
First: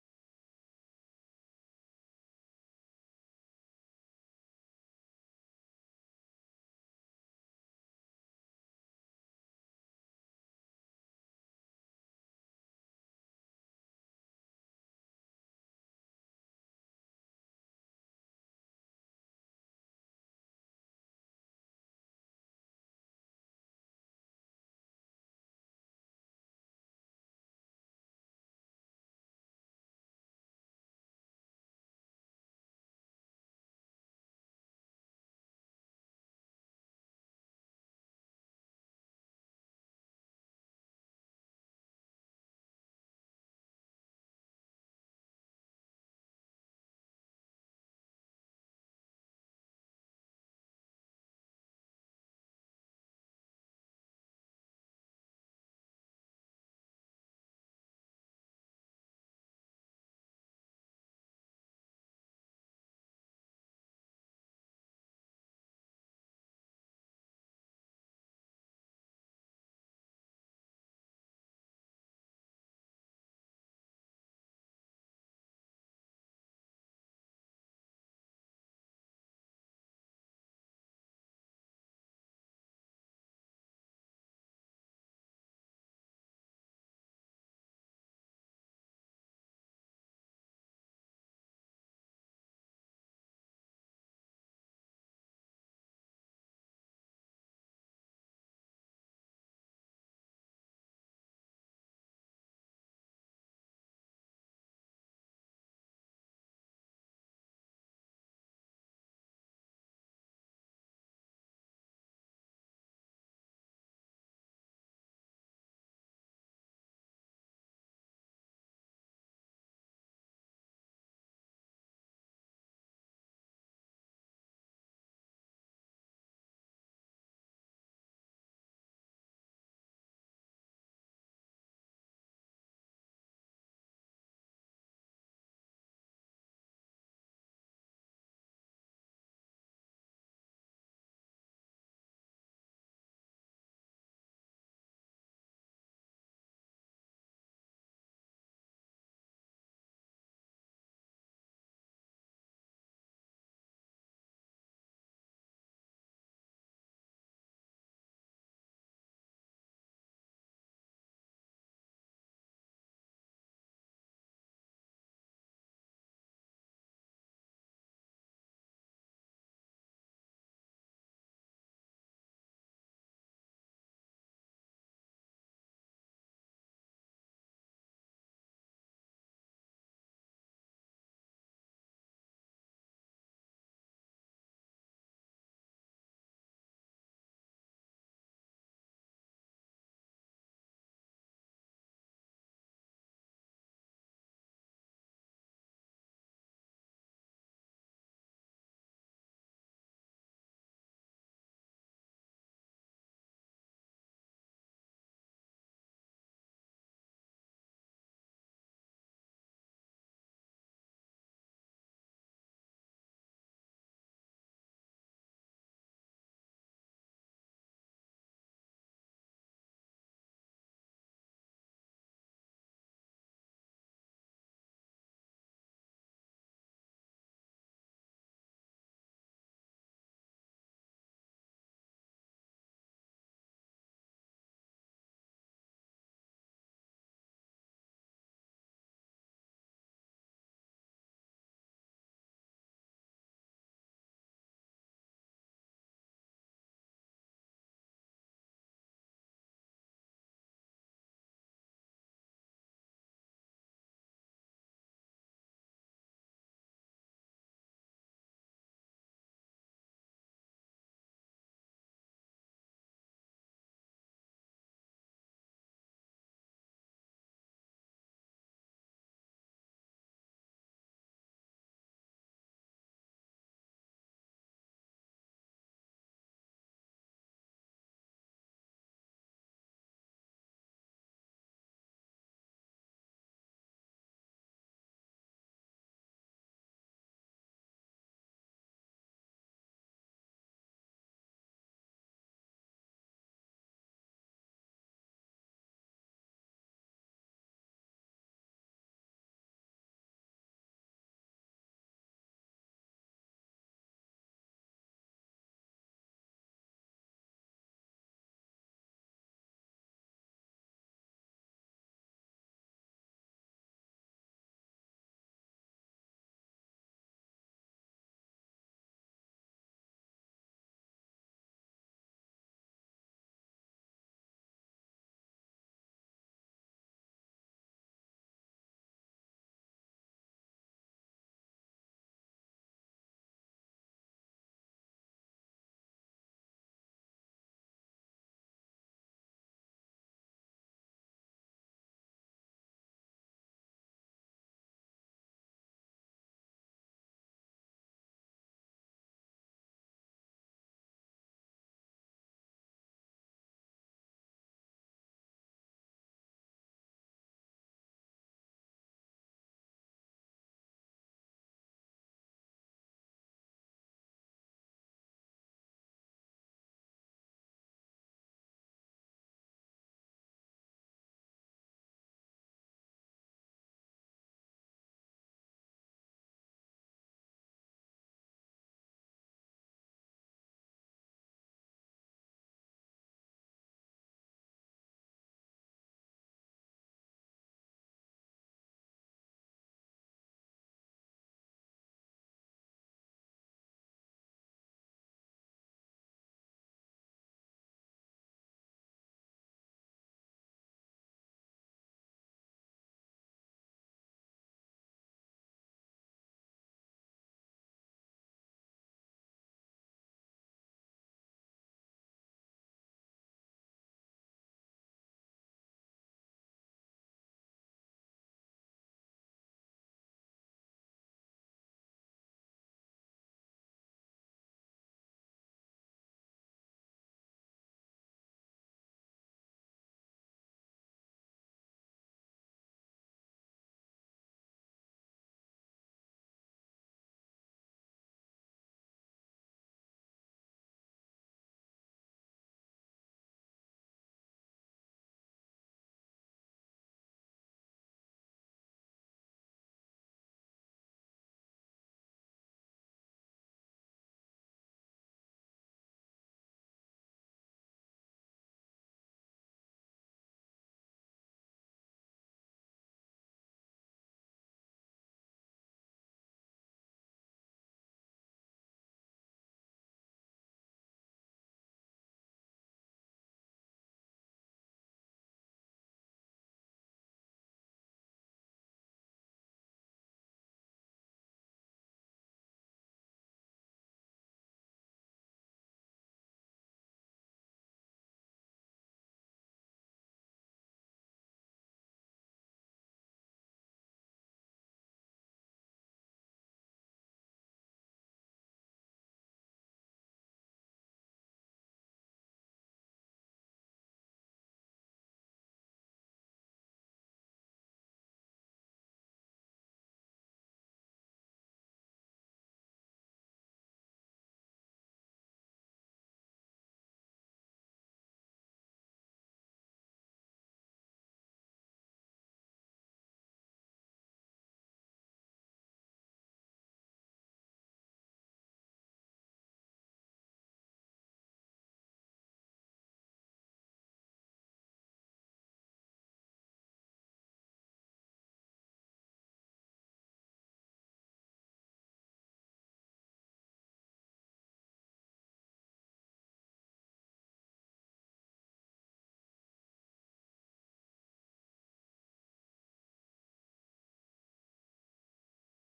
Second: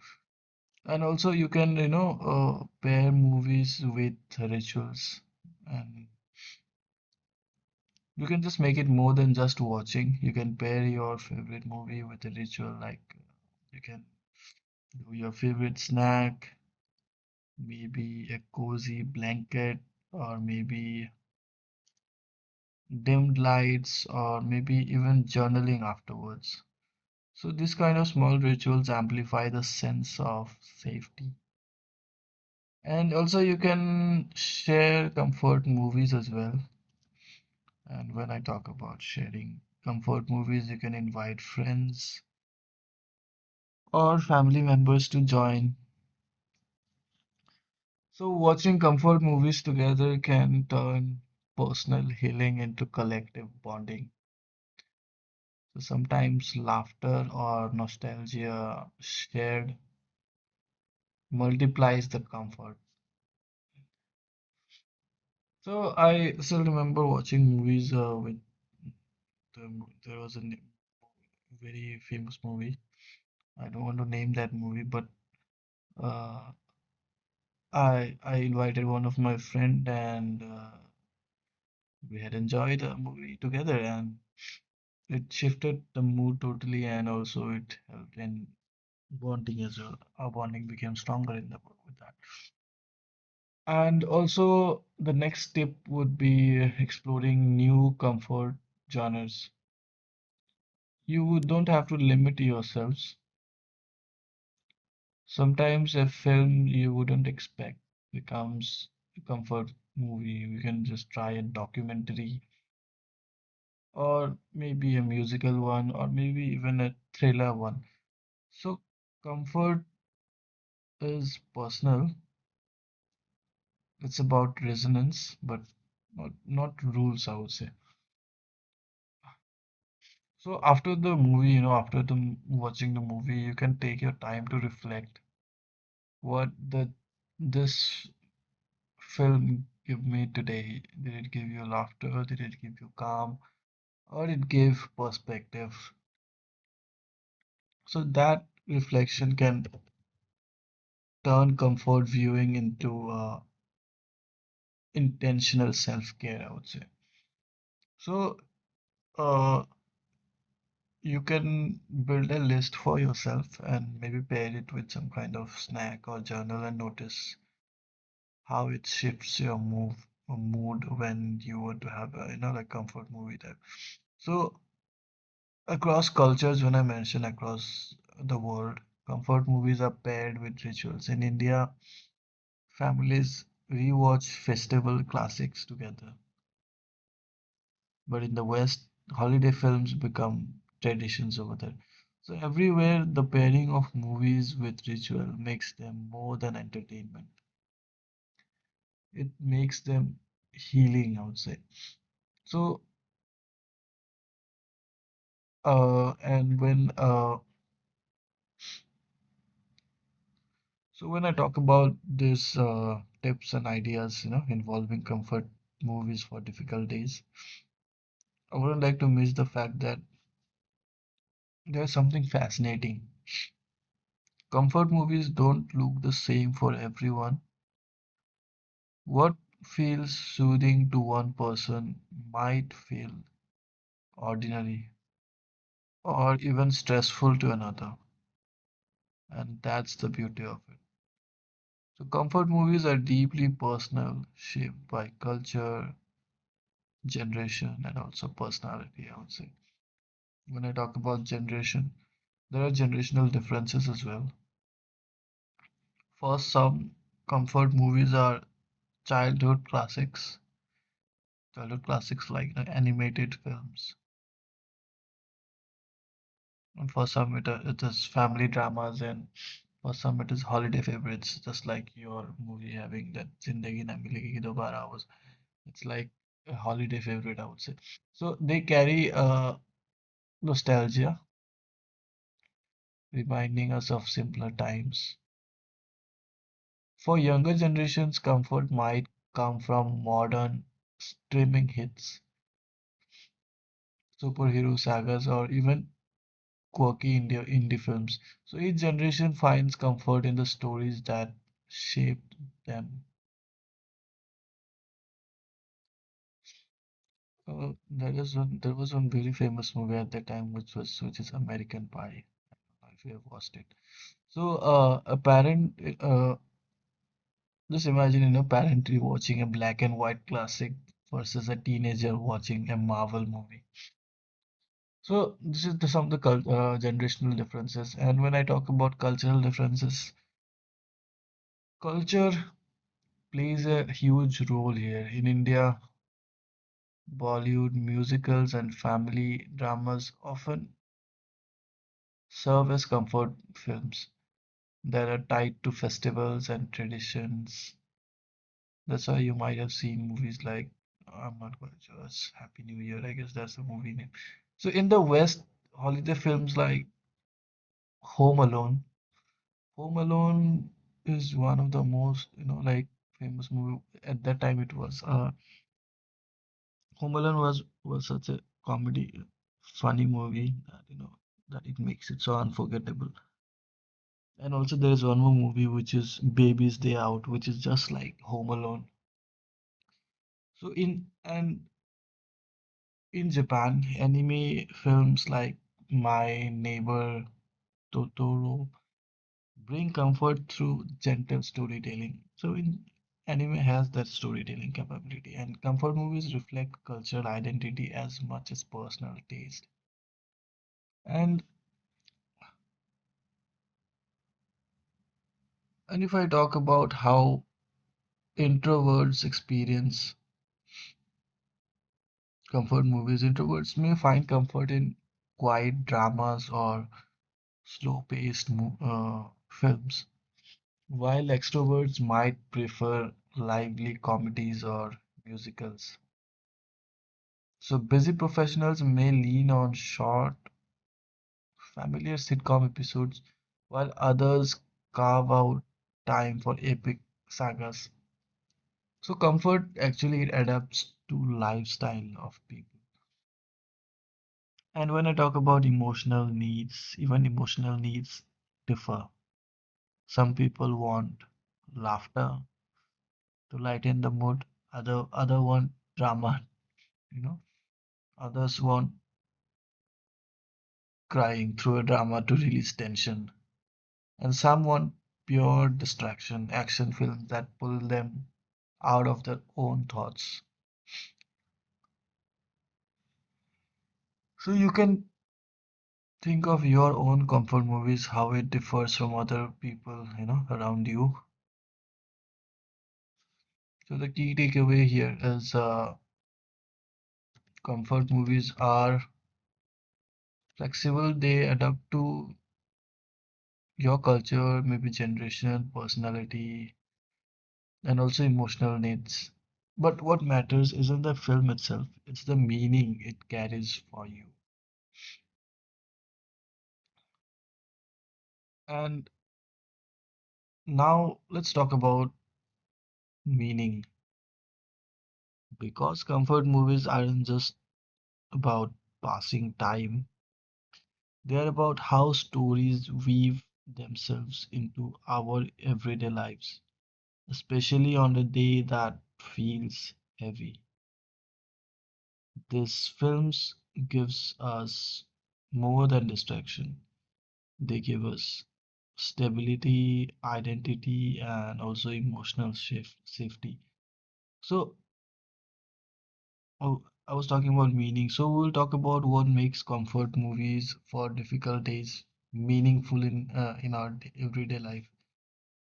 And also you can, you know, pair movies with rituals. And you can just make it more than just watching. You can pair your favorite movie with a ritual, like you can do your favorite snack, maybe a cozy blanket, or maybe dimmed lights, or maybe even journaling afterwards. So these kind of small rituals amplify the sense of safety. And also, you can share comfort movies as well. And when I talk about sharing comfort movies, you can invite friends or family members to join. So watching comfort movies together can turn personal healing into collective bonding. So sometimes laughter or nostalgia shared multiplies the comfort. So I still remember watching movies with there was a very famous movie. I don't want to name that movie, but uh, I invited one of my friend, and we had enjoyed the movie together. And it shifted the mood totally, and also it helped in bonding as well. Our bonding became stronger in the book with that. And also, the next tip would be exploring new comfort genres. You don't have to limit yourselves. Sometimes a film you wouldn't expect becomes a comfort movie. You can just try a documentary, or maybe a musical one, or maybe even a thriller one. So comfort is personal. It's about resonance, but not rules, I would say. So after the movie, you know, after the watching the movie, you can take your time to reflect. What the this film give me today? Did it give you laughter? Did it give you calm? Or it gave perspective? So that reflection can turn comfort viewing into intentional self-care, I would say. So, uh, you can build a list for yourself and maybe pair it with some kind of snack or journal and notice how it shifts your move or mood when you want to have a, you know, like comfort movie type. So across cultures, when I mention across the world, comfort movies are paired with rituals. In India, families rewatch festival classics together. But in the West, holiday films become traditions over there. So everywhere, the pairing of movies with ritual makes them more than entertainment. It makes them healing, I would say. So, and when so when I talk about this tips and ideas, you know, involving comfort movies for difficult days, I wouldn't like to miss the fact that there's something fascinating. Comfort movies don't look the same for everyone. What feels soothing to one person might feel ordinary or even stressful to another, and that's the beauty of it. So comfort movies are deeply personal, shaped by culture, generation, and also personality, I would say. When I talk about generation, there are generational differences as well. For some, comfort movies are childhood classics, childhood classics like, you know, animated films. And for some, it is family dramas. And for some, it is holiday favorites, just like your movie having that Zindagi Na Milegi Ki Dobara was. It's like a holiday favorite, I would say. So they carry nostalgia, reminding us of simpler times. For younger generations, comfort might come from modern streaming hits, superhero sagas, or even quirky India indie films. So each generation finds comfort in the stories that shaped them. There was one very famous movie at that time, which is American Pie. I don't know if you have watched it. So uh, a parent, uh, just imagine, you know, parent watching a black and white classic versus a teenager watching a Marvel movie. So this is the some of the generational differences. And when I talk about cultural differences, culture plays a huge role here. In India, Bollywood musicals and family dramas often serve as comfort films that are tied to festivals and traditions. That's why you might have seen movies like... I'm not quite sure. It's Happy New Year, I guess that's the movie name. So in the West, holiday films like Home Alone. Home Alone is one of the most, you know, like, famous movie at that time it was. Home Alone was such a comedy, funny movie that you know that it makes it so unforgettable. And also there is one more movie which is Baby's Day Out, which is just like Home Alone. So in and in Japan, anime films like My Neighbor Totoro bring comfort through gentle storytelling. So in anime has that storytelling capability, and comfort movies reflect cultural identity as much as personal taste. And and if I talk about how introverts experience comfort movies, introverts may find comfort in quiet dramas or slow-paced mo films, while extroverts might prefer lively comedies or musicals. So busy professionals may lean on short, familiar sitcom episodes, while others carve out time for epic sagas. So comfort actually it adapts to lifestyle of people. And when I talk about emotional needs, even emotional needs differ. Some people want laughter to lighten the mood, other want drama, you know, others want crying through a drama to release tension, and some want pure distraction, action films that pull them out of their own thoughts. So you can think of your own comfort movies, how it differs from other people, you know, around you. So the key takeaway here is comfort movies are flexible. They adapt to your culture, maybe generation, personality, and also emotional needs. But what matters isn't the film itself, it's the meaning it carries for you. And now let's talk about meaning, because comfort movies aren't just about passing time, they're about how stories weave themselves into our everyday lives, especially on a day that feels heavy. These films gives us more than distraction. They give us stability, identity, and also emotional shift, safety. So, oh, I was talking about meaning. So we'll talk about what makes comfort movies for difficult days meaningful in everyday life.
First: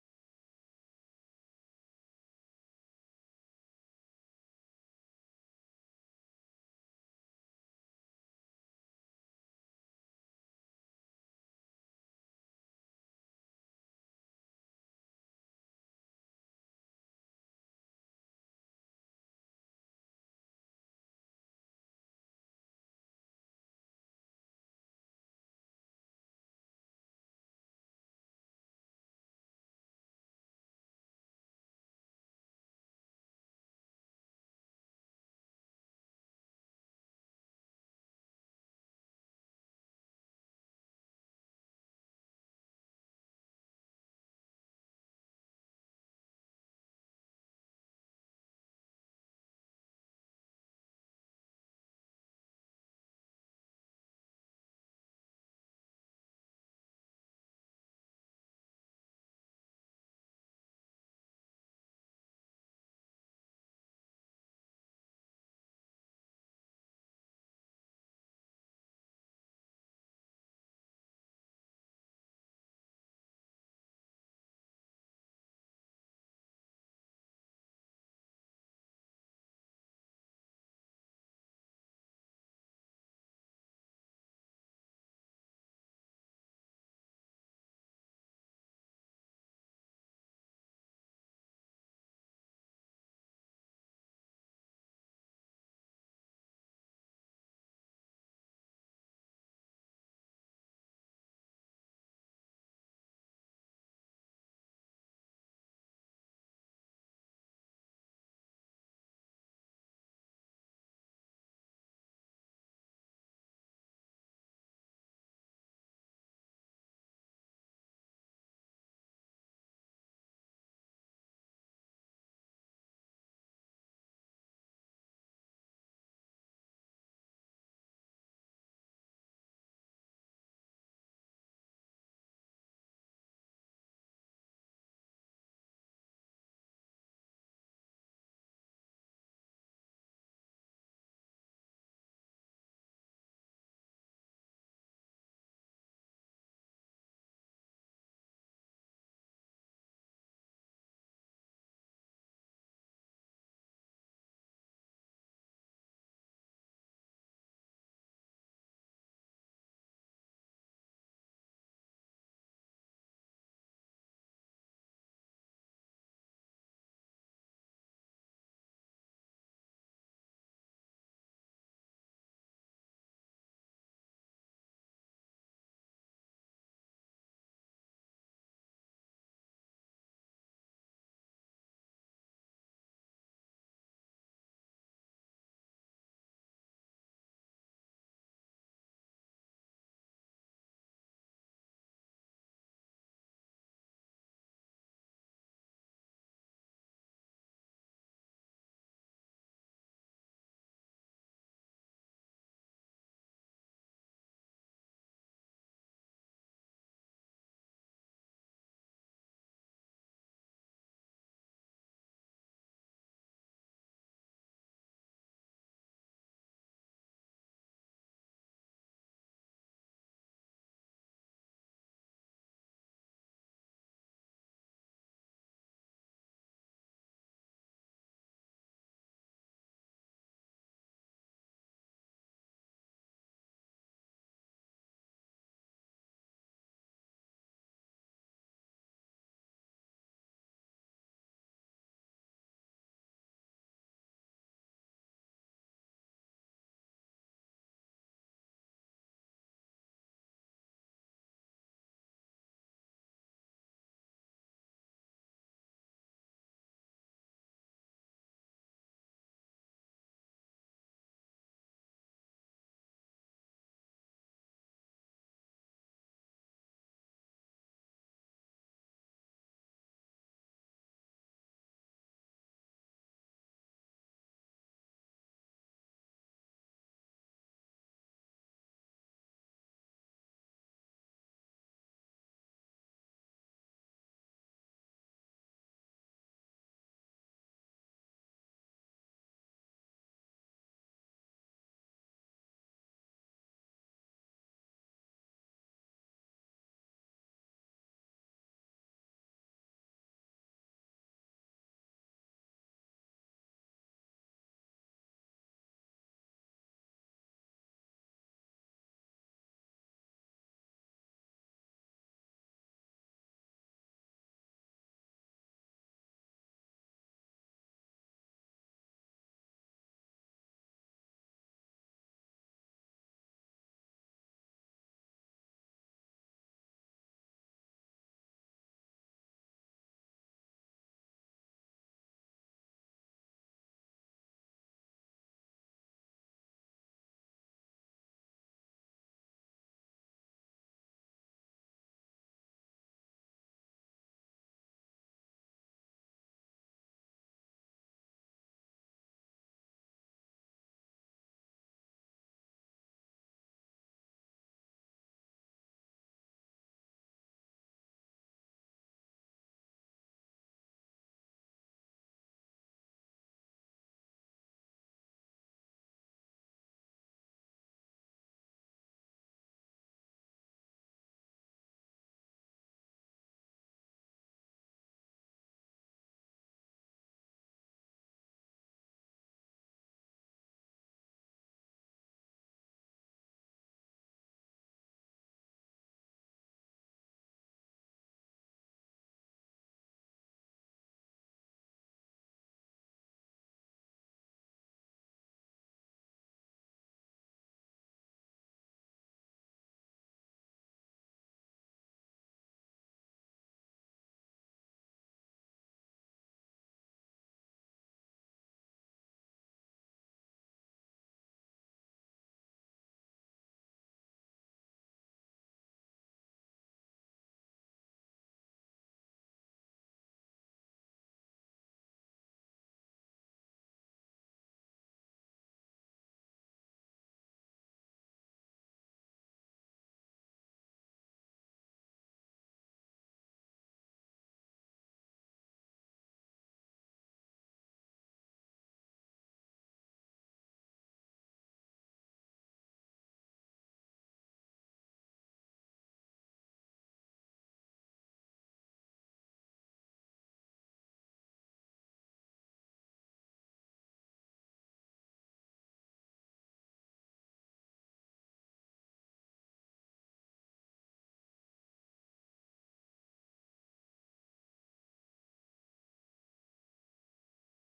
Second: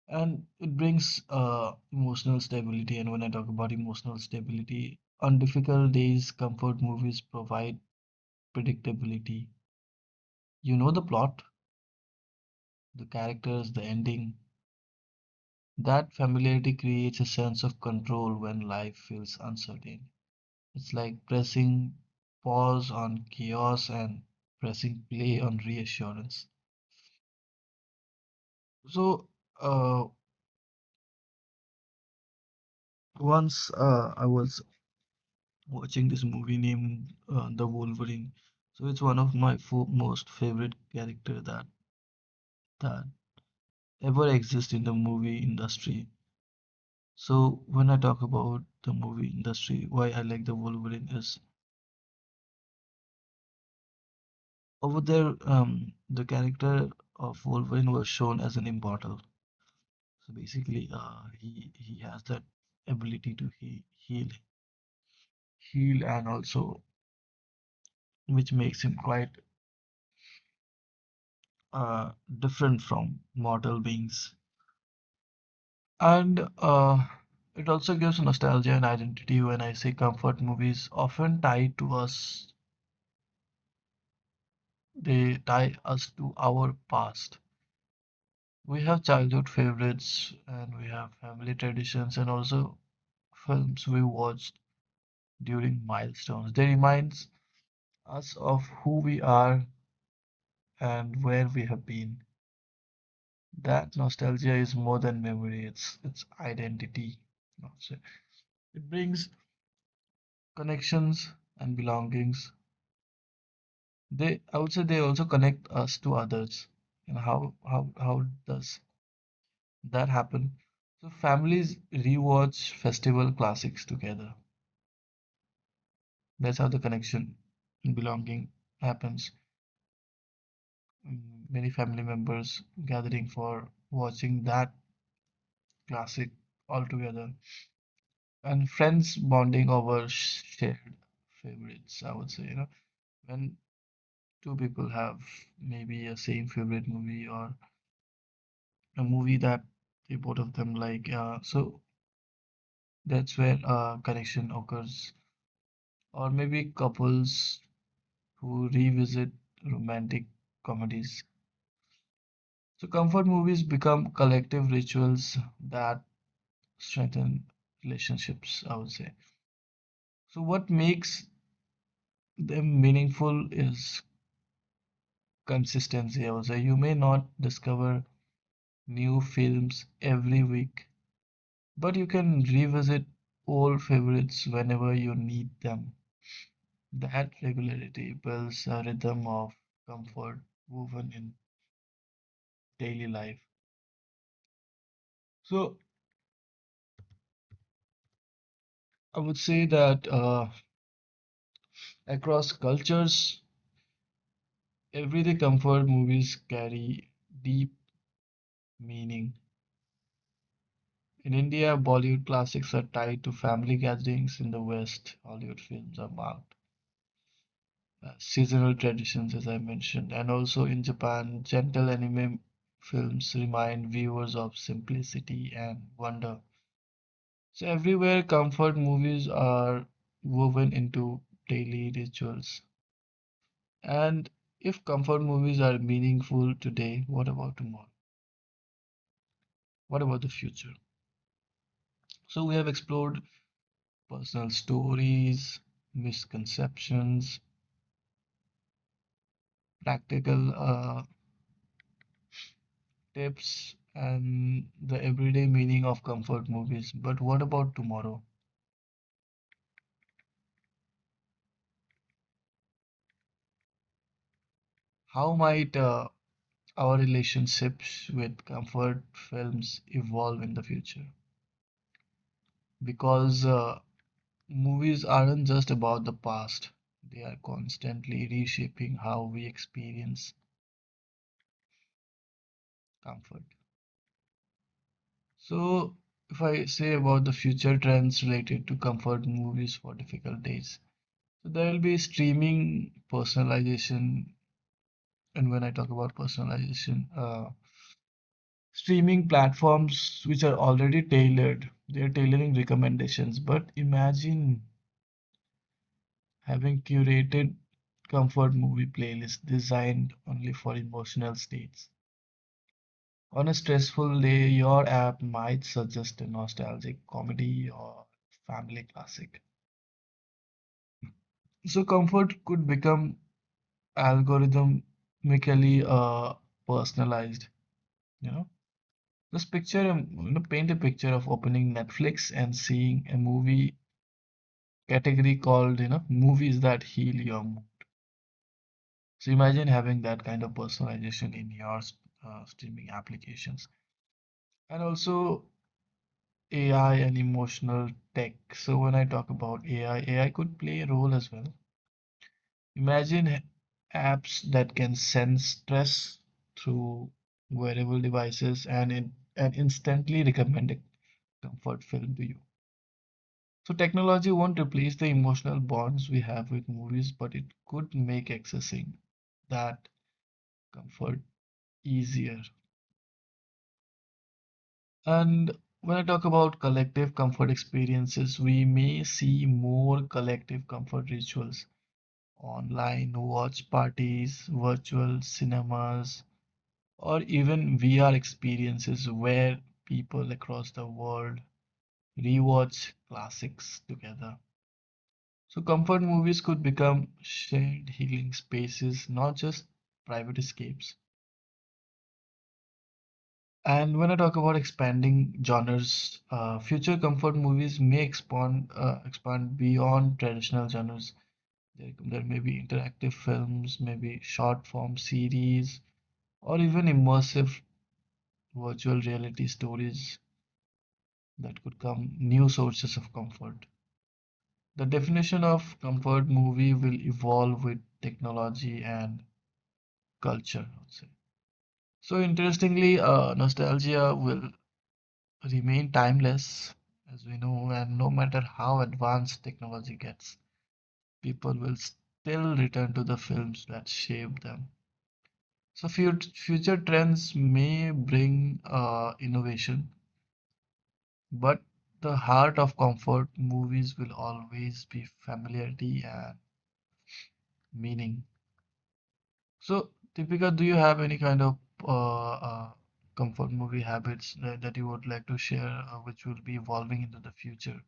And it brings emotional stability. And when I talk about emotional stability, on difficult days, comfort movies provide predictability. You know the plot, the characters, the ending. That familiarity creates a sense of control when life feels uncertain. It's like pressing pause on chaos and pressing play on reassurance. So, uh, once I was watching this movie named The Wolverine. So it's one of my fo most favorite character that that ever exist in the movie industry. So when I talk about the movie industry, why I like the Wolverine is, over there, the character of Wolverine was shown as an immortal. So basically, he has that ability to heal and also, which makes him quite uh, different from mortal beings. And it also gives nostalgia and identity. When I say comfort movies, often tie to us, they tie us to our past. We have childhood favorites and we have family traditions, and also films we watched during milestones. They reminds us of who we are and where we have been. That nostalgia is more than memory, it's identity. I It brings connections and belongings. They I would say they also connect us to others. And how does that happen? So families rewatch festival classics together. That's how the connection and belonging happens. mm, Many family members gathering for watching that classic all together, and friends bonding over shared favorites. I would say, you know, when two people have maybe a same favorite movie, or a movie that they both of them like, so that's where connection occurs, or maybe couples who revisit romantic comedies. So comfort movies become collective rituals that strengthen relationships, I would say. So, what makes them meaningful is consistency, I would say. You may not discover new films every week, but you can revisit old favorites whenever you need them. That regularity builds a rhythm of comfort woven in daily life. So, I would say that across cultures, everyday comfort movies carry deep meaning. In India, Bollywood classics are tied to family gatherings. In the West, Hollywood films are marked by seasonal traditions, as I mentioned. And also in Japan, gentle anime films remind viewers of simplicity and wonder. So, everywhere, comfort movies are woven into daily rituals. And if comfort movies are meaningful today, what about tomorrow? What about the future? So, we have explored personal stories, misconceptions, practical tips, and the everyday meaning of comfort movies. But what about tomorrow? How might our relationships with comfort films evolve in the future? Because movies aren't just about the past, they are constantly reshaping how we experience comfort. So, if I say about the future trends related to comfort movies for difficult days, so there will be streaming, personalization. And when I talk about personalization, streaming platforms which are already tailored, they're tailoring recommendations. But imagine having curated comfort movie playlists designed only for emotional states. On a stressful day, your app might suggest a nostalgic comedy or family classic. So comfort could become algorithmically uh, personalized, you know. This picture, you know, paint a picture of opening Netflix and seeing a movie category called, you know, movies that heal your mood. So imagine having that kind of personalization in your streaming applications. And also AI and emotional tech. So when I talk about AI, AI could play a role as well. Imagine apps that can sense stress through wearable devices and and instantly recommend a comfort film to you. So technology won't replace the emotional bonds we have with movies, but it could make accessing that comfort easier. And when I talk about collective comfort experiences, we may see more collective comfort rituals online, watch parties, virtual cinemas, or even VR experiences where people across the world rewatch classics together. So comfort movies could become shared healing spaces, not just private escapes. And when I talk about expanding genres, future comfort movies may expand beyond traditional genres. There may be interactive films, maybe short form series, or even immersive virtual reality stories that could come new sources of comfort. The definition of comfort movie will evolve with technology and culture, I would say. So interestingly, nostalgia will remain timeless, as we know, and no matter how advanced technology gets, people will still return to the films that shaped them. So future trends may bring innovation, but the heart of comfort movies will always be familiarity and meaning. So, Deepika, do you have any kind of uh, uh, comfort movie habits that you would like to share, which will be evolving into the future?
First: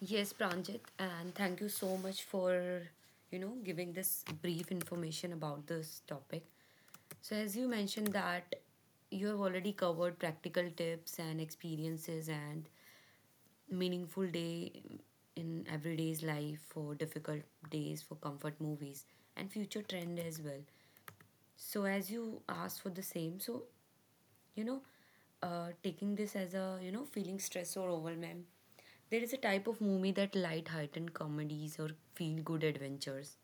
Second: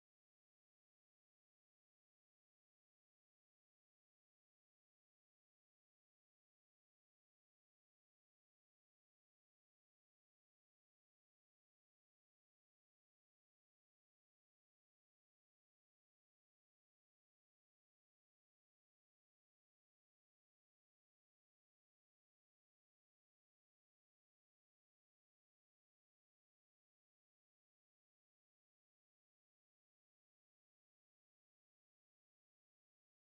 Yes, Pranjit, and thank you so much for, giving this brief information about this topic. So as you mentioned that you have already covered practical tips and experiences and meaningful day in everyday's life for difficult days for comfort movies and future trend as well. So as you asked for the same, so you know taking this as a, you know, feeling stressed or overwhelmed, there is a type of movie that light heightened comedies or feel good adventures,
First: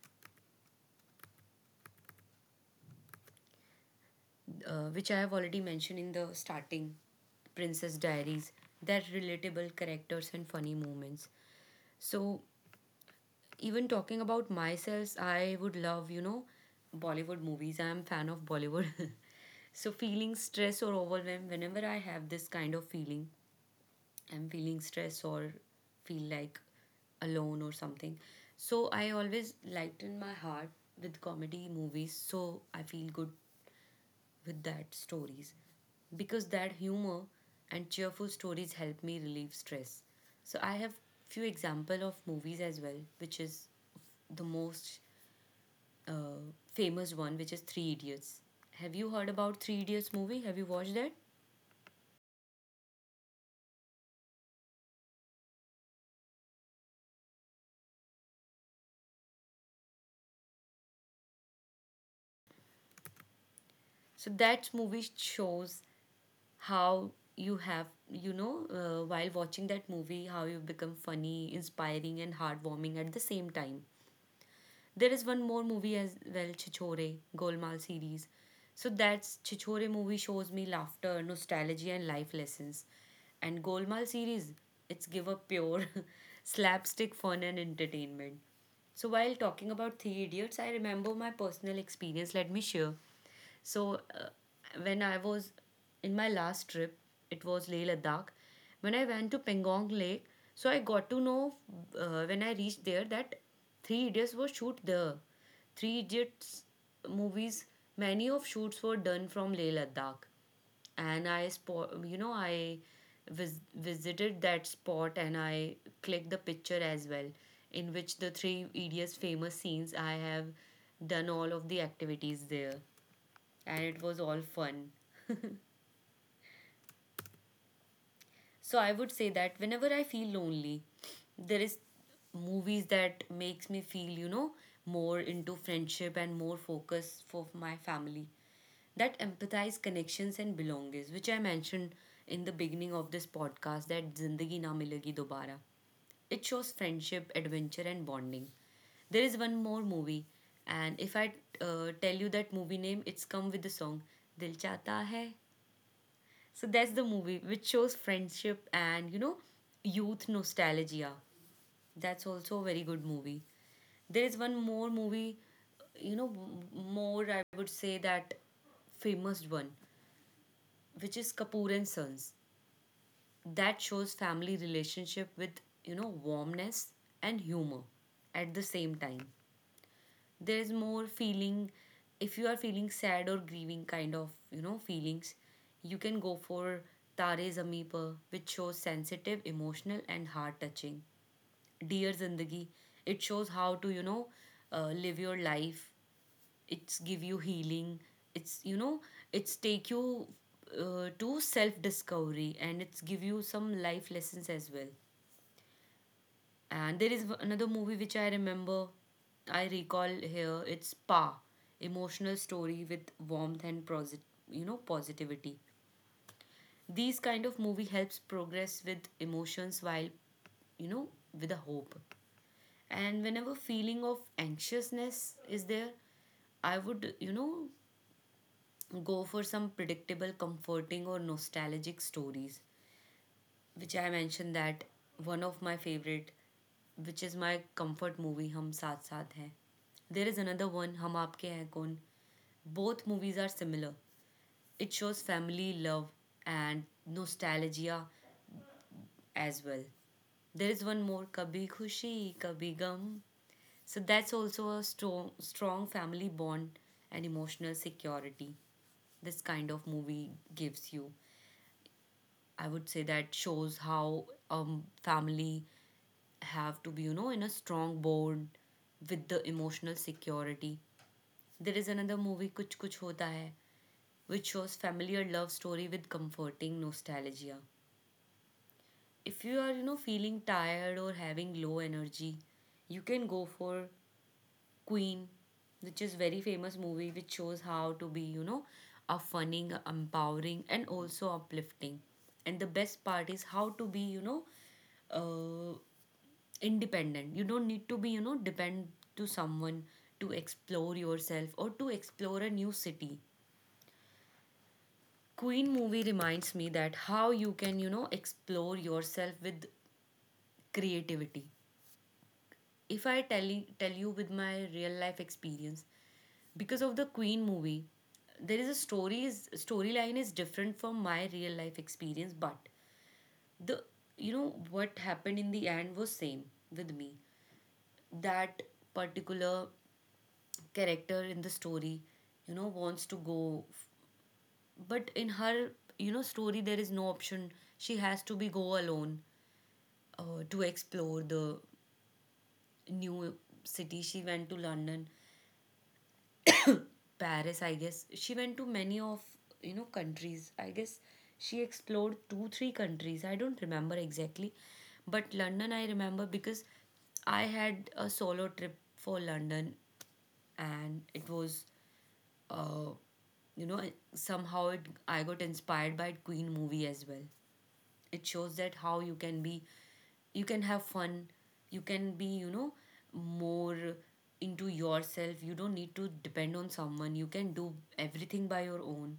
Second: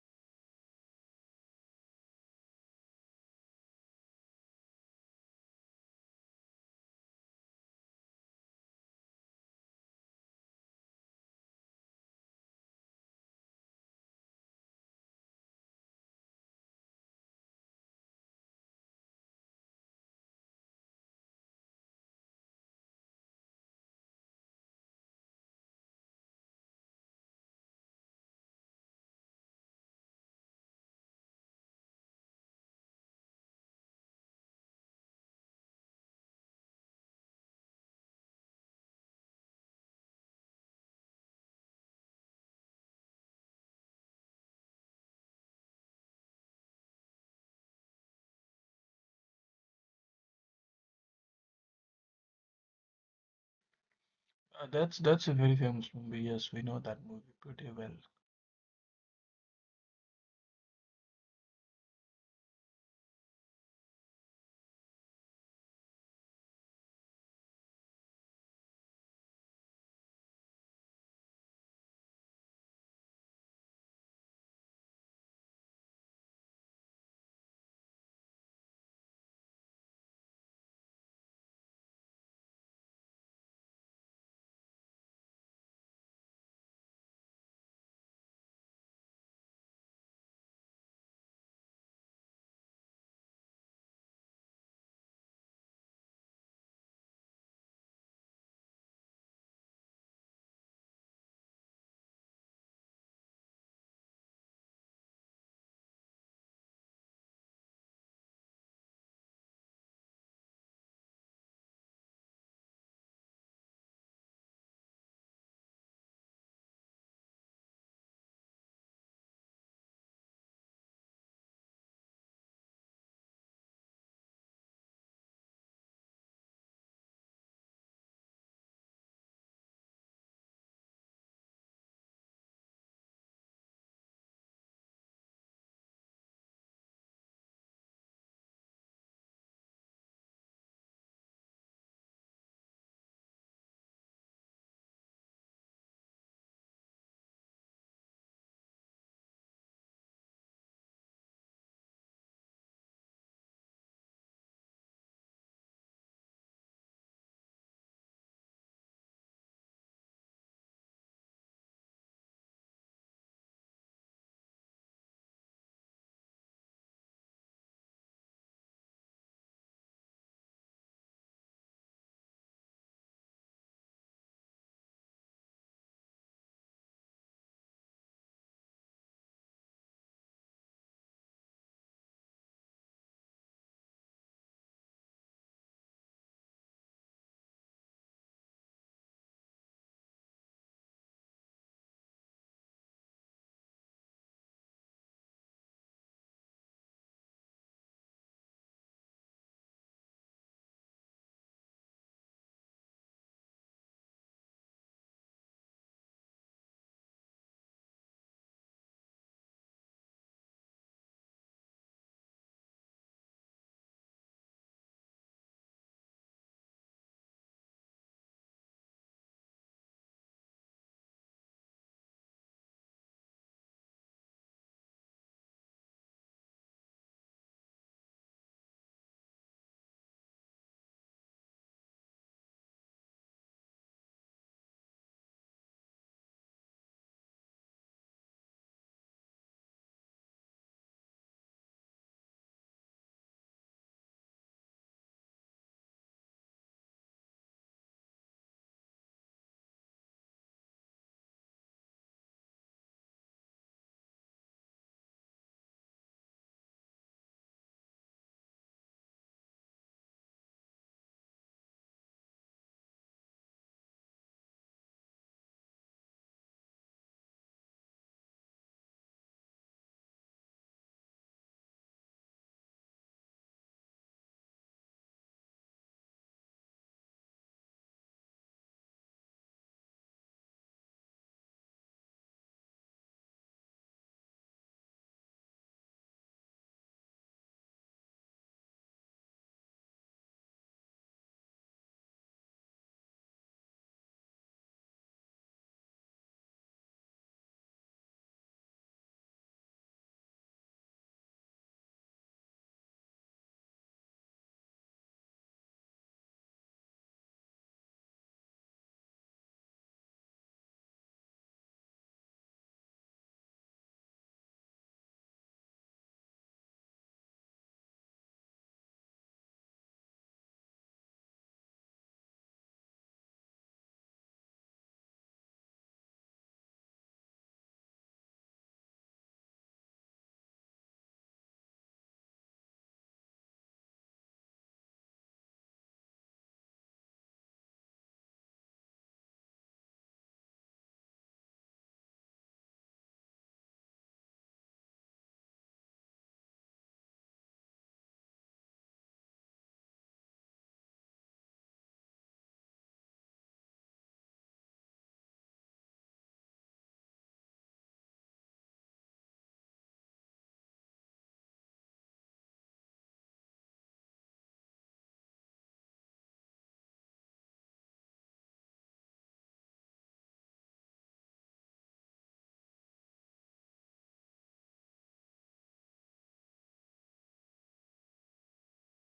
which I have already mentioned in the starting, Princess Diaries, that relatable characters and funny moments. So even talking about myself, I would love, you know, Bollywood movies. I am fan of Bollywood. So feeling stress or overwhelm, whenever I have this kind of feeling, I'm feeling stress or feel like alone or something. So I always lighten my heart with comedy movies, so I feel good with that stories because that humor and cheerful stories help me relieve stress. So I have few example of movies as well, which is the most uh, famous one, which is Three Idiots. Have you heard about Three Idiots movie? Have you watched that?
That's a very famous movie. Yes, we know that movie pretty well.
So that movie shows how you have, you know, while watching that movie, how you become funny, inspiring and heartwarming at the same time. There is one more movie as well, Chichore, Golmaal series. So that's Chichore movie shows me laughter, nostalgia and life lessons, and Golmaal series, it's give a pure slapstick fun and entertainment. So while talking about Three Idiots, I remember my personal experience. Let me share. So when I was in my last trip, it was Leh Ladakh. When I went to Pangong Lake, so I got to know, when I reached there, that Three Idiots was shoot there. Three Idiots movies, many of shoots were done from Leh Ladakh, and I spot, you know, I visited that spot, and I clicked the picture as well, in which the Three Idiots famous scenes, I have done all of the activities there, and it was all fun. So I would say that whenever I feel lonely, there is movies that makes me feel, you know, more into friendship and more focus for my family. That empathize connections and belongings, which I mentioned in the beginning of this podcast, that Zindagi Na Milegi Dobara. It shows friendship, adventure and bonding. There is one more movie, and if I tell you that movie name, it's come with the song, Dil Chata Hai. So that's the movie which shows friendship and, you know, youth nostalgia. That's also a very good movie. There is one more movie, you know, more, I would say, that famous one, which is Kapoor and Sons. That shows family relationship with, you know, warmness and humor at the same time. There's more feeling. If you are feeling sad or grieving kind of, you know, feelings, you can go for Tare Zameen Par, which shows sensitive, emotional and heart touching. Dear Zindagi, it shows how to, you know, live your life. It's give you healing. It's, you know, it's take you to self discovery, and it's give you some life lessons as well. And there is another movie which I remember, I recall here. It's Pa, emotional story with warmth and you know, positivity. These kind of movie helps progress with emotions while, you know, with a hope. And whenever feeling of anxiousness is there, I would, you know, go for some predictable, comforting or nostalgic stories, which I mentioned, that one of my favorite, which is my comfort movie, Hum Saath Saath Hai. There is another one, Hum Aapke Hai Kaun. Both movies are similar. It shows family, love, and nostalgia as well. There is one more, Kabhi Khushi, Kabhi Gum. So that's also a strong, strong family bond and emotional security. This kind of movie gives you. I would say that shows how family have to be, you know, in a strong board with the emotional security. There is another movie, Kuch Kuch Hota Hai, which shows familiar love story with comforting nostalgia. If you are, you know, feeling tired or having low energy, you can go for Queen, which is very famous movie which shows how to be, you know, a funny, empowering and also uplifting. And the best part is how to be, you know, uh, independent. You don't need to be, you know, depend to someone to explore yourself or to explore a new city. Queen movie reminds me that how you can, you know, explore yourself with creativity. If I tell you with my real life experience, because of the Queen movie, there is a storyline is different from my real life experience, but the, you know, what happened in the end was same with me. That particular character in the story, you know, wants to go, but in her, you know, story, there is no option. She has to be go alone to explore the new city. She went to London, Paris, I guess. She went to many of, you know, countries, I guess. She explored two three countries, I don't remember exactly, but London I remember, because I had a solo trip for London, and it was, uh, you know, somehow I got inspired by Queen movie as well. It shows that how you can be, you can have fun, you can be, you know, more into yourself. You don't need to depend on someone. You can do everything by your own.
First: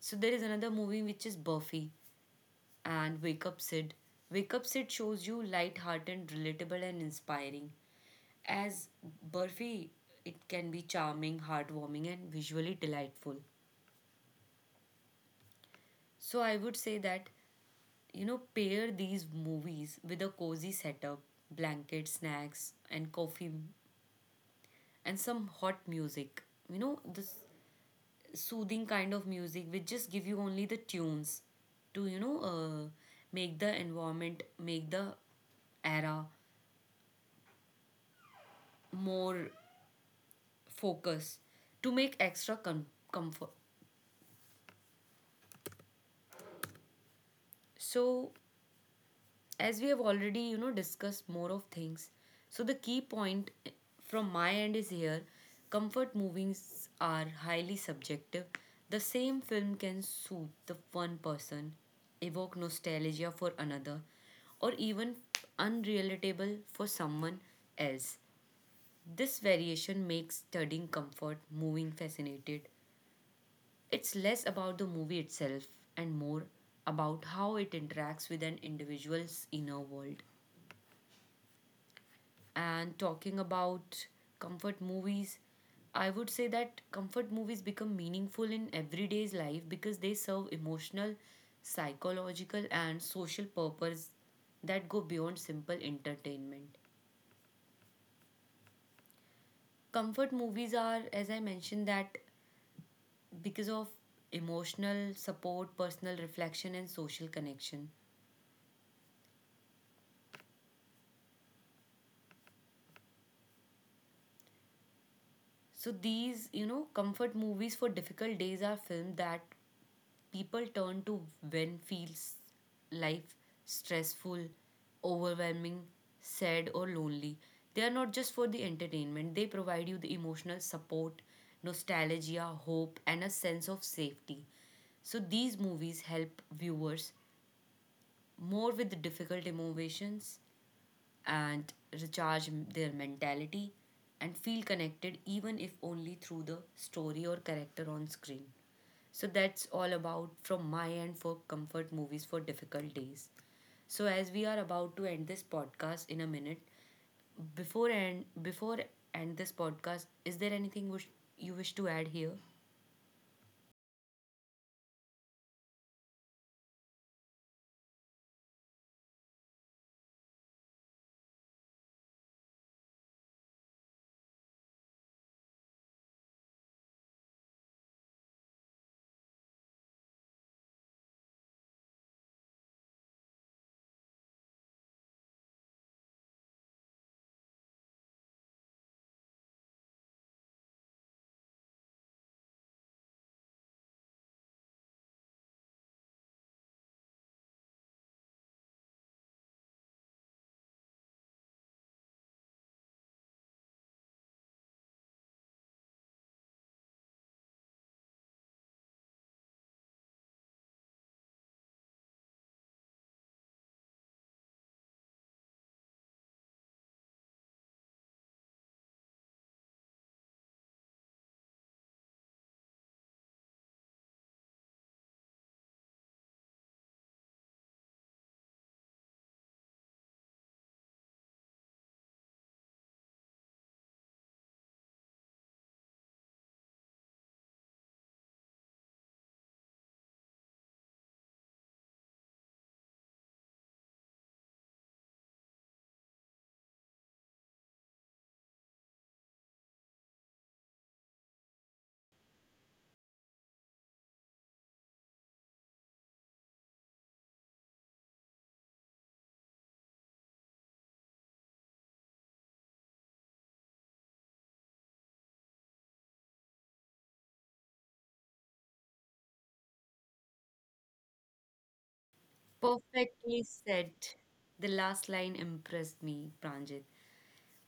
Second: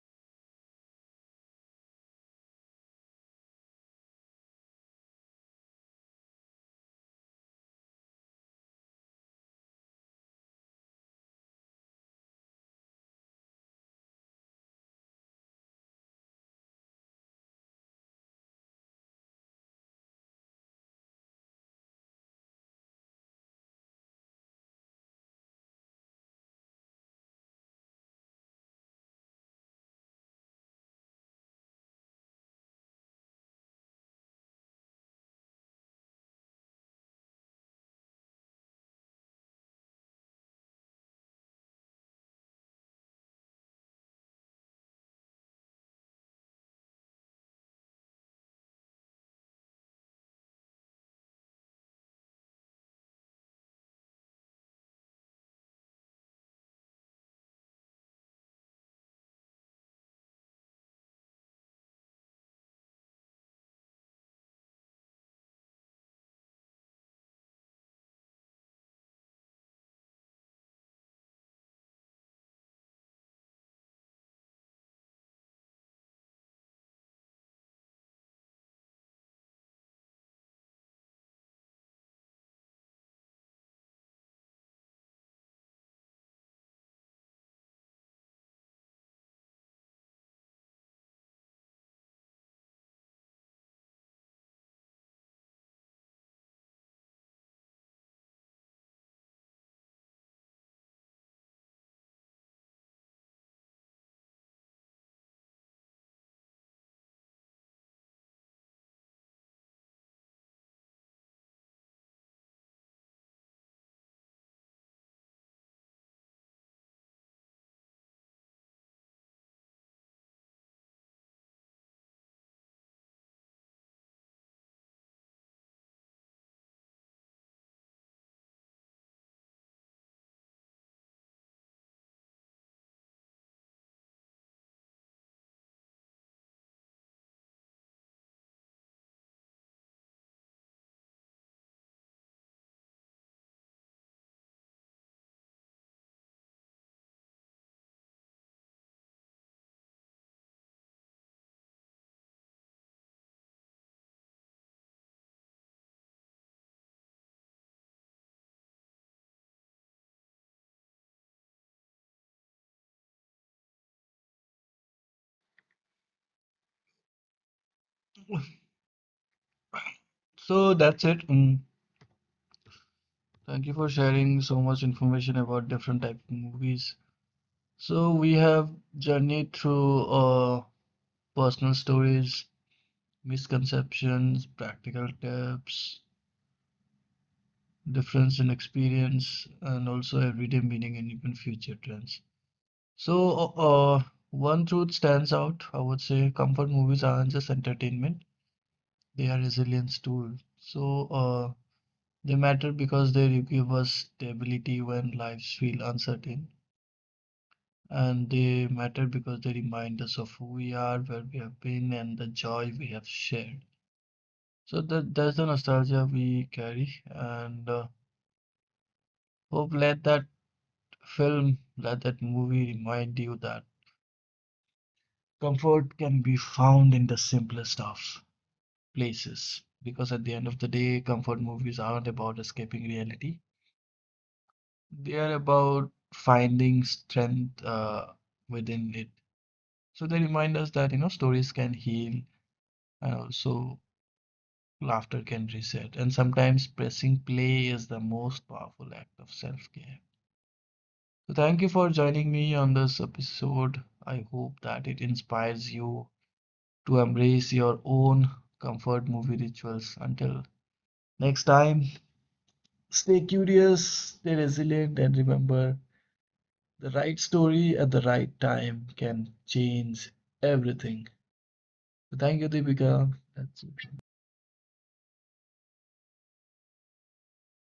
So there is another movie which is Buffy and Wake Up Sid. Wake Up Sid shows you light-hearted, relatable and inspiring. As Buffy, it can be charming, heartwarming and visually delightful. So I would say that, you know, pair these movies with a cozy setup, blanket, snacks, and coffee, and some hot music. You know, this soothing kind of music which just give you only the tunes to, you know, make the environment, make the era more focused, to make extra comfort. So as we have already, you know, discussed more of things, so the key point, eh, from my end is here, comfort movies are highly subjective. The same film can soothe the one person, evoke nostalgia for another, or even unrelatable for someone else. This variation makes studying comfort moving fascinated. It's less about the movie itself and more about how it interacts with an individual's inner world. And talking about comfort movies, I would say that comfort movies become meaningful in everyday's life because they serve emotional, psychological, and social purpose that go beyond simple entertainment. Comfort movies are, as I mentioned, that because of emotional support, personal reflection, and social connection. So, these, you know, comfort movies for difficult days are films that people turn to when feels life stressful, overwhelming, sad, or lonely. They are not just for the entertainment, they provide you the emotional support, nostalgia, hope, and a sense of safety. So these movies help viewers more with difficult emotions and recharge their mentality and feel connected, even if only through the story or character on screen. So that's all about from my end for comfort movies for difficult days. So as we are about to end this podcast in a minute, before end this podcast, is there anything wish, you wish to add here?
So that's it. Mm. Thank you for sharing so much information about different type of movies. So we have journeyed through personal stories, misconceptions, practical tips, difference in experience, and also everyday meaning and even future trends. So, uh, uh, one truth stands out. I would say comfort movies aren't just entertainment, they are resilience tools. So, they matter because they give us stability when lives feel uncertain. And they matter because they remind us of who we are, where we have been, and the joy we have shared. So that's the nostalgia we carry, and hope let that film, let that movie remind you that comfort can be found in the simplest of places. Because at the end of the day, comfort movies aren't about escaping reality. They are about finding strength within it. So they remind us that, you know, stories can heal, and also laughter can reset. And sometimes pressing play is the most powerful act of self-care. So thank you for joining me on this episode. I hope that it inspires you to embrace your own comfort movie rituals. Until next time, stay curious, stay resilient, and remember the right story at the right time can change everything. So thank you, Deepika.
Perfectly
That's it.
said. The last line impressed me, Pranjit.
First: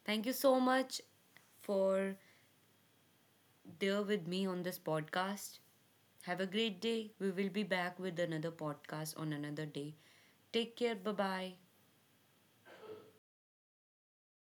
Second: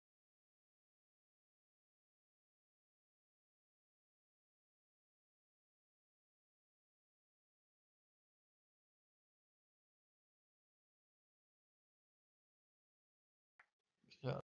Thank you so much for there with me on this podcast. Have a great day. We will be back with another podcast on another day. Take care. Bye bye.
Yeah.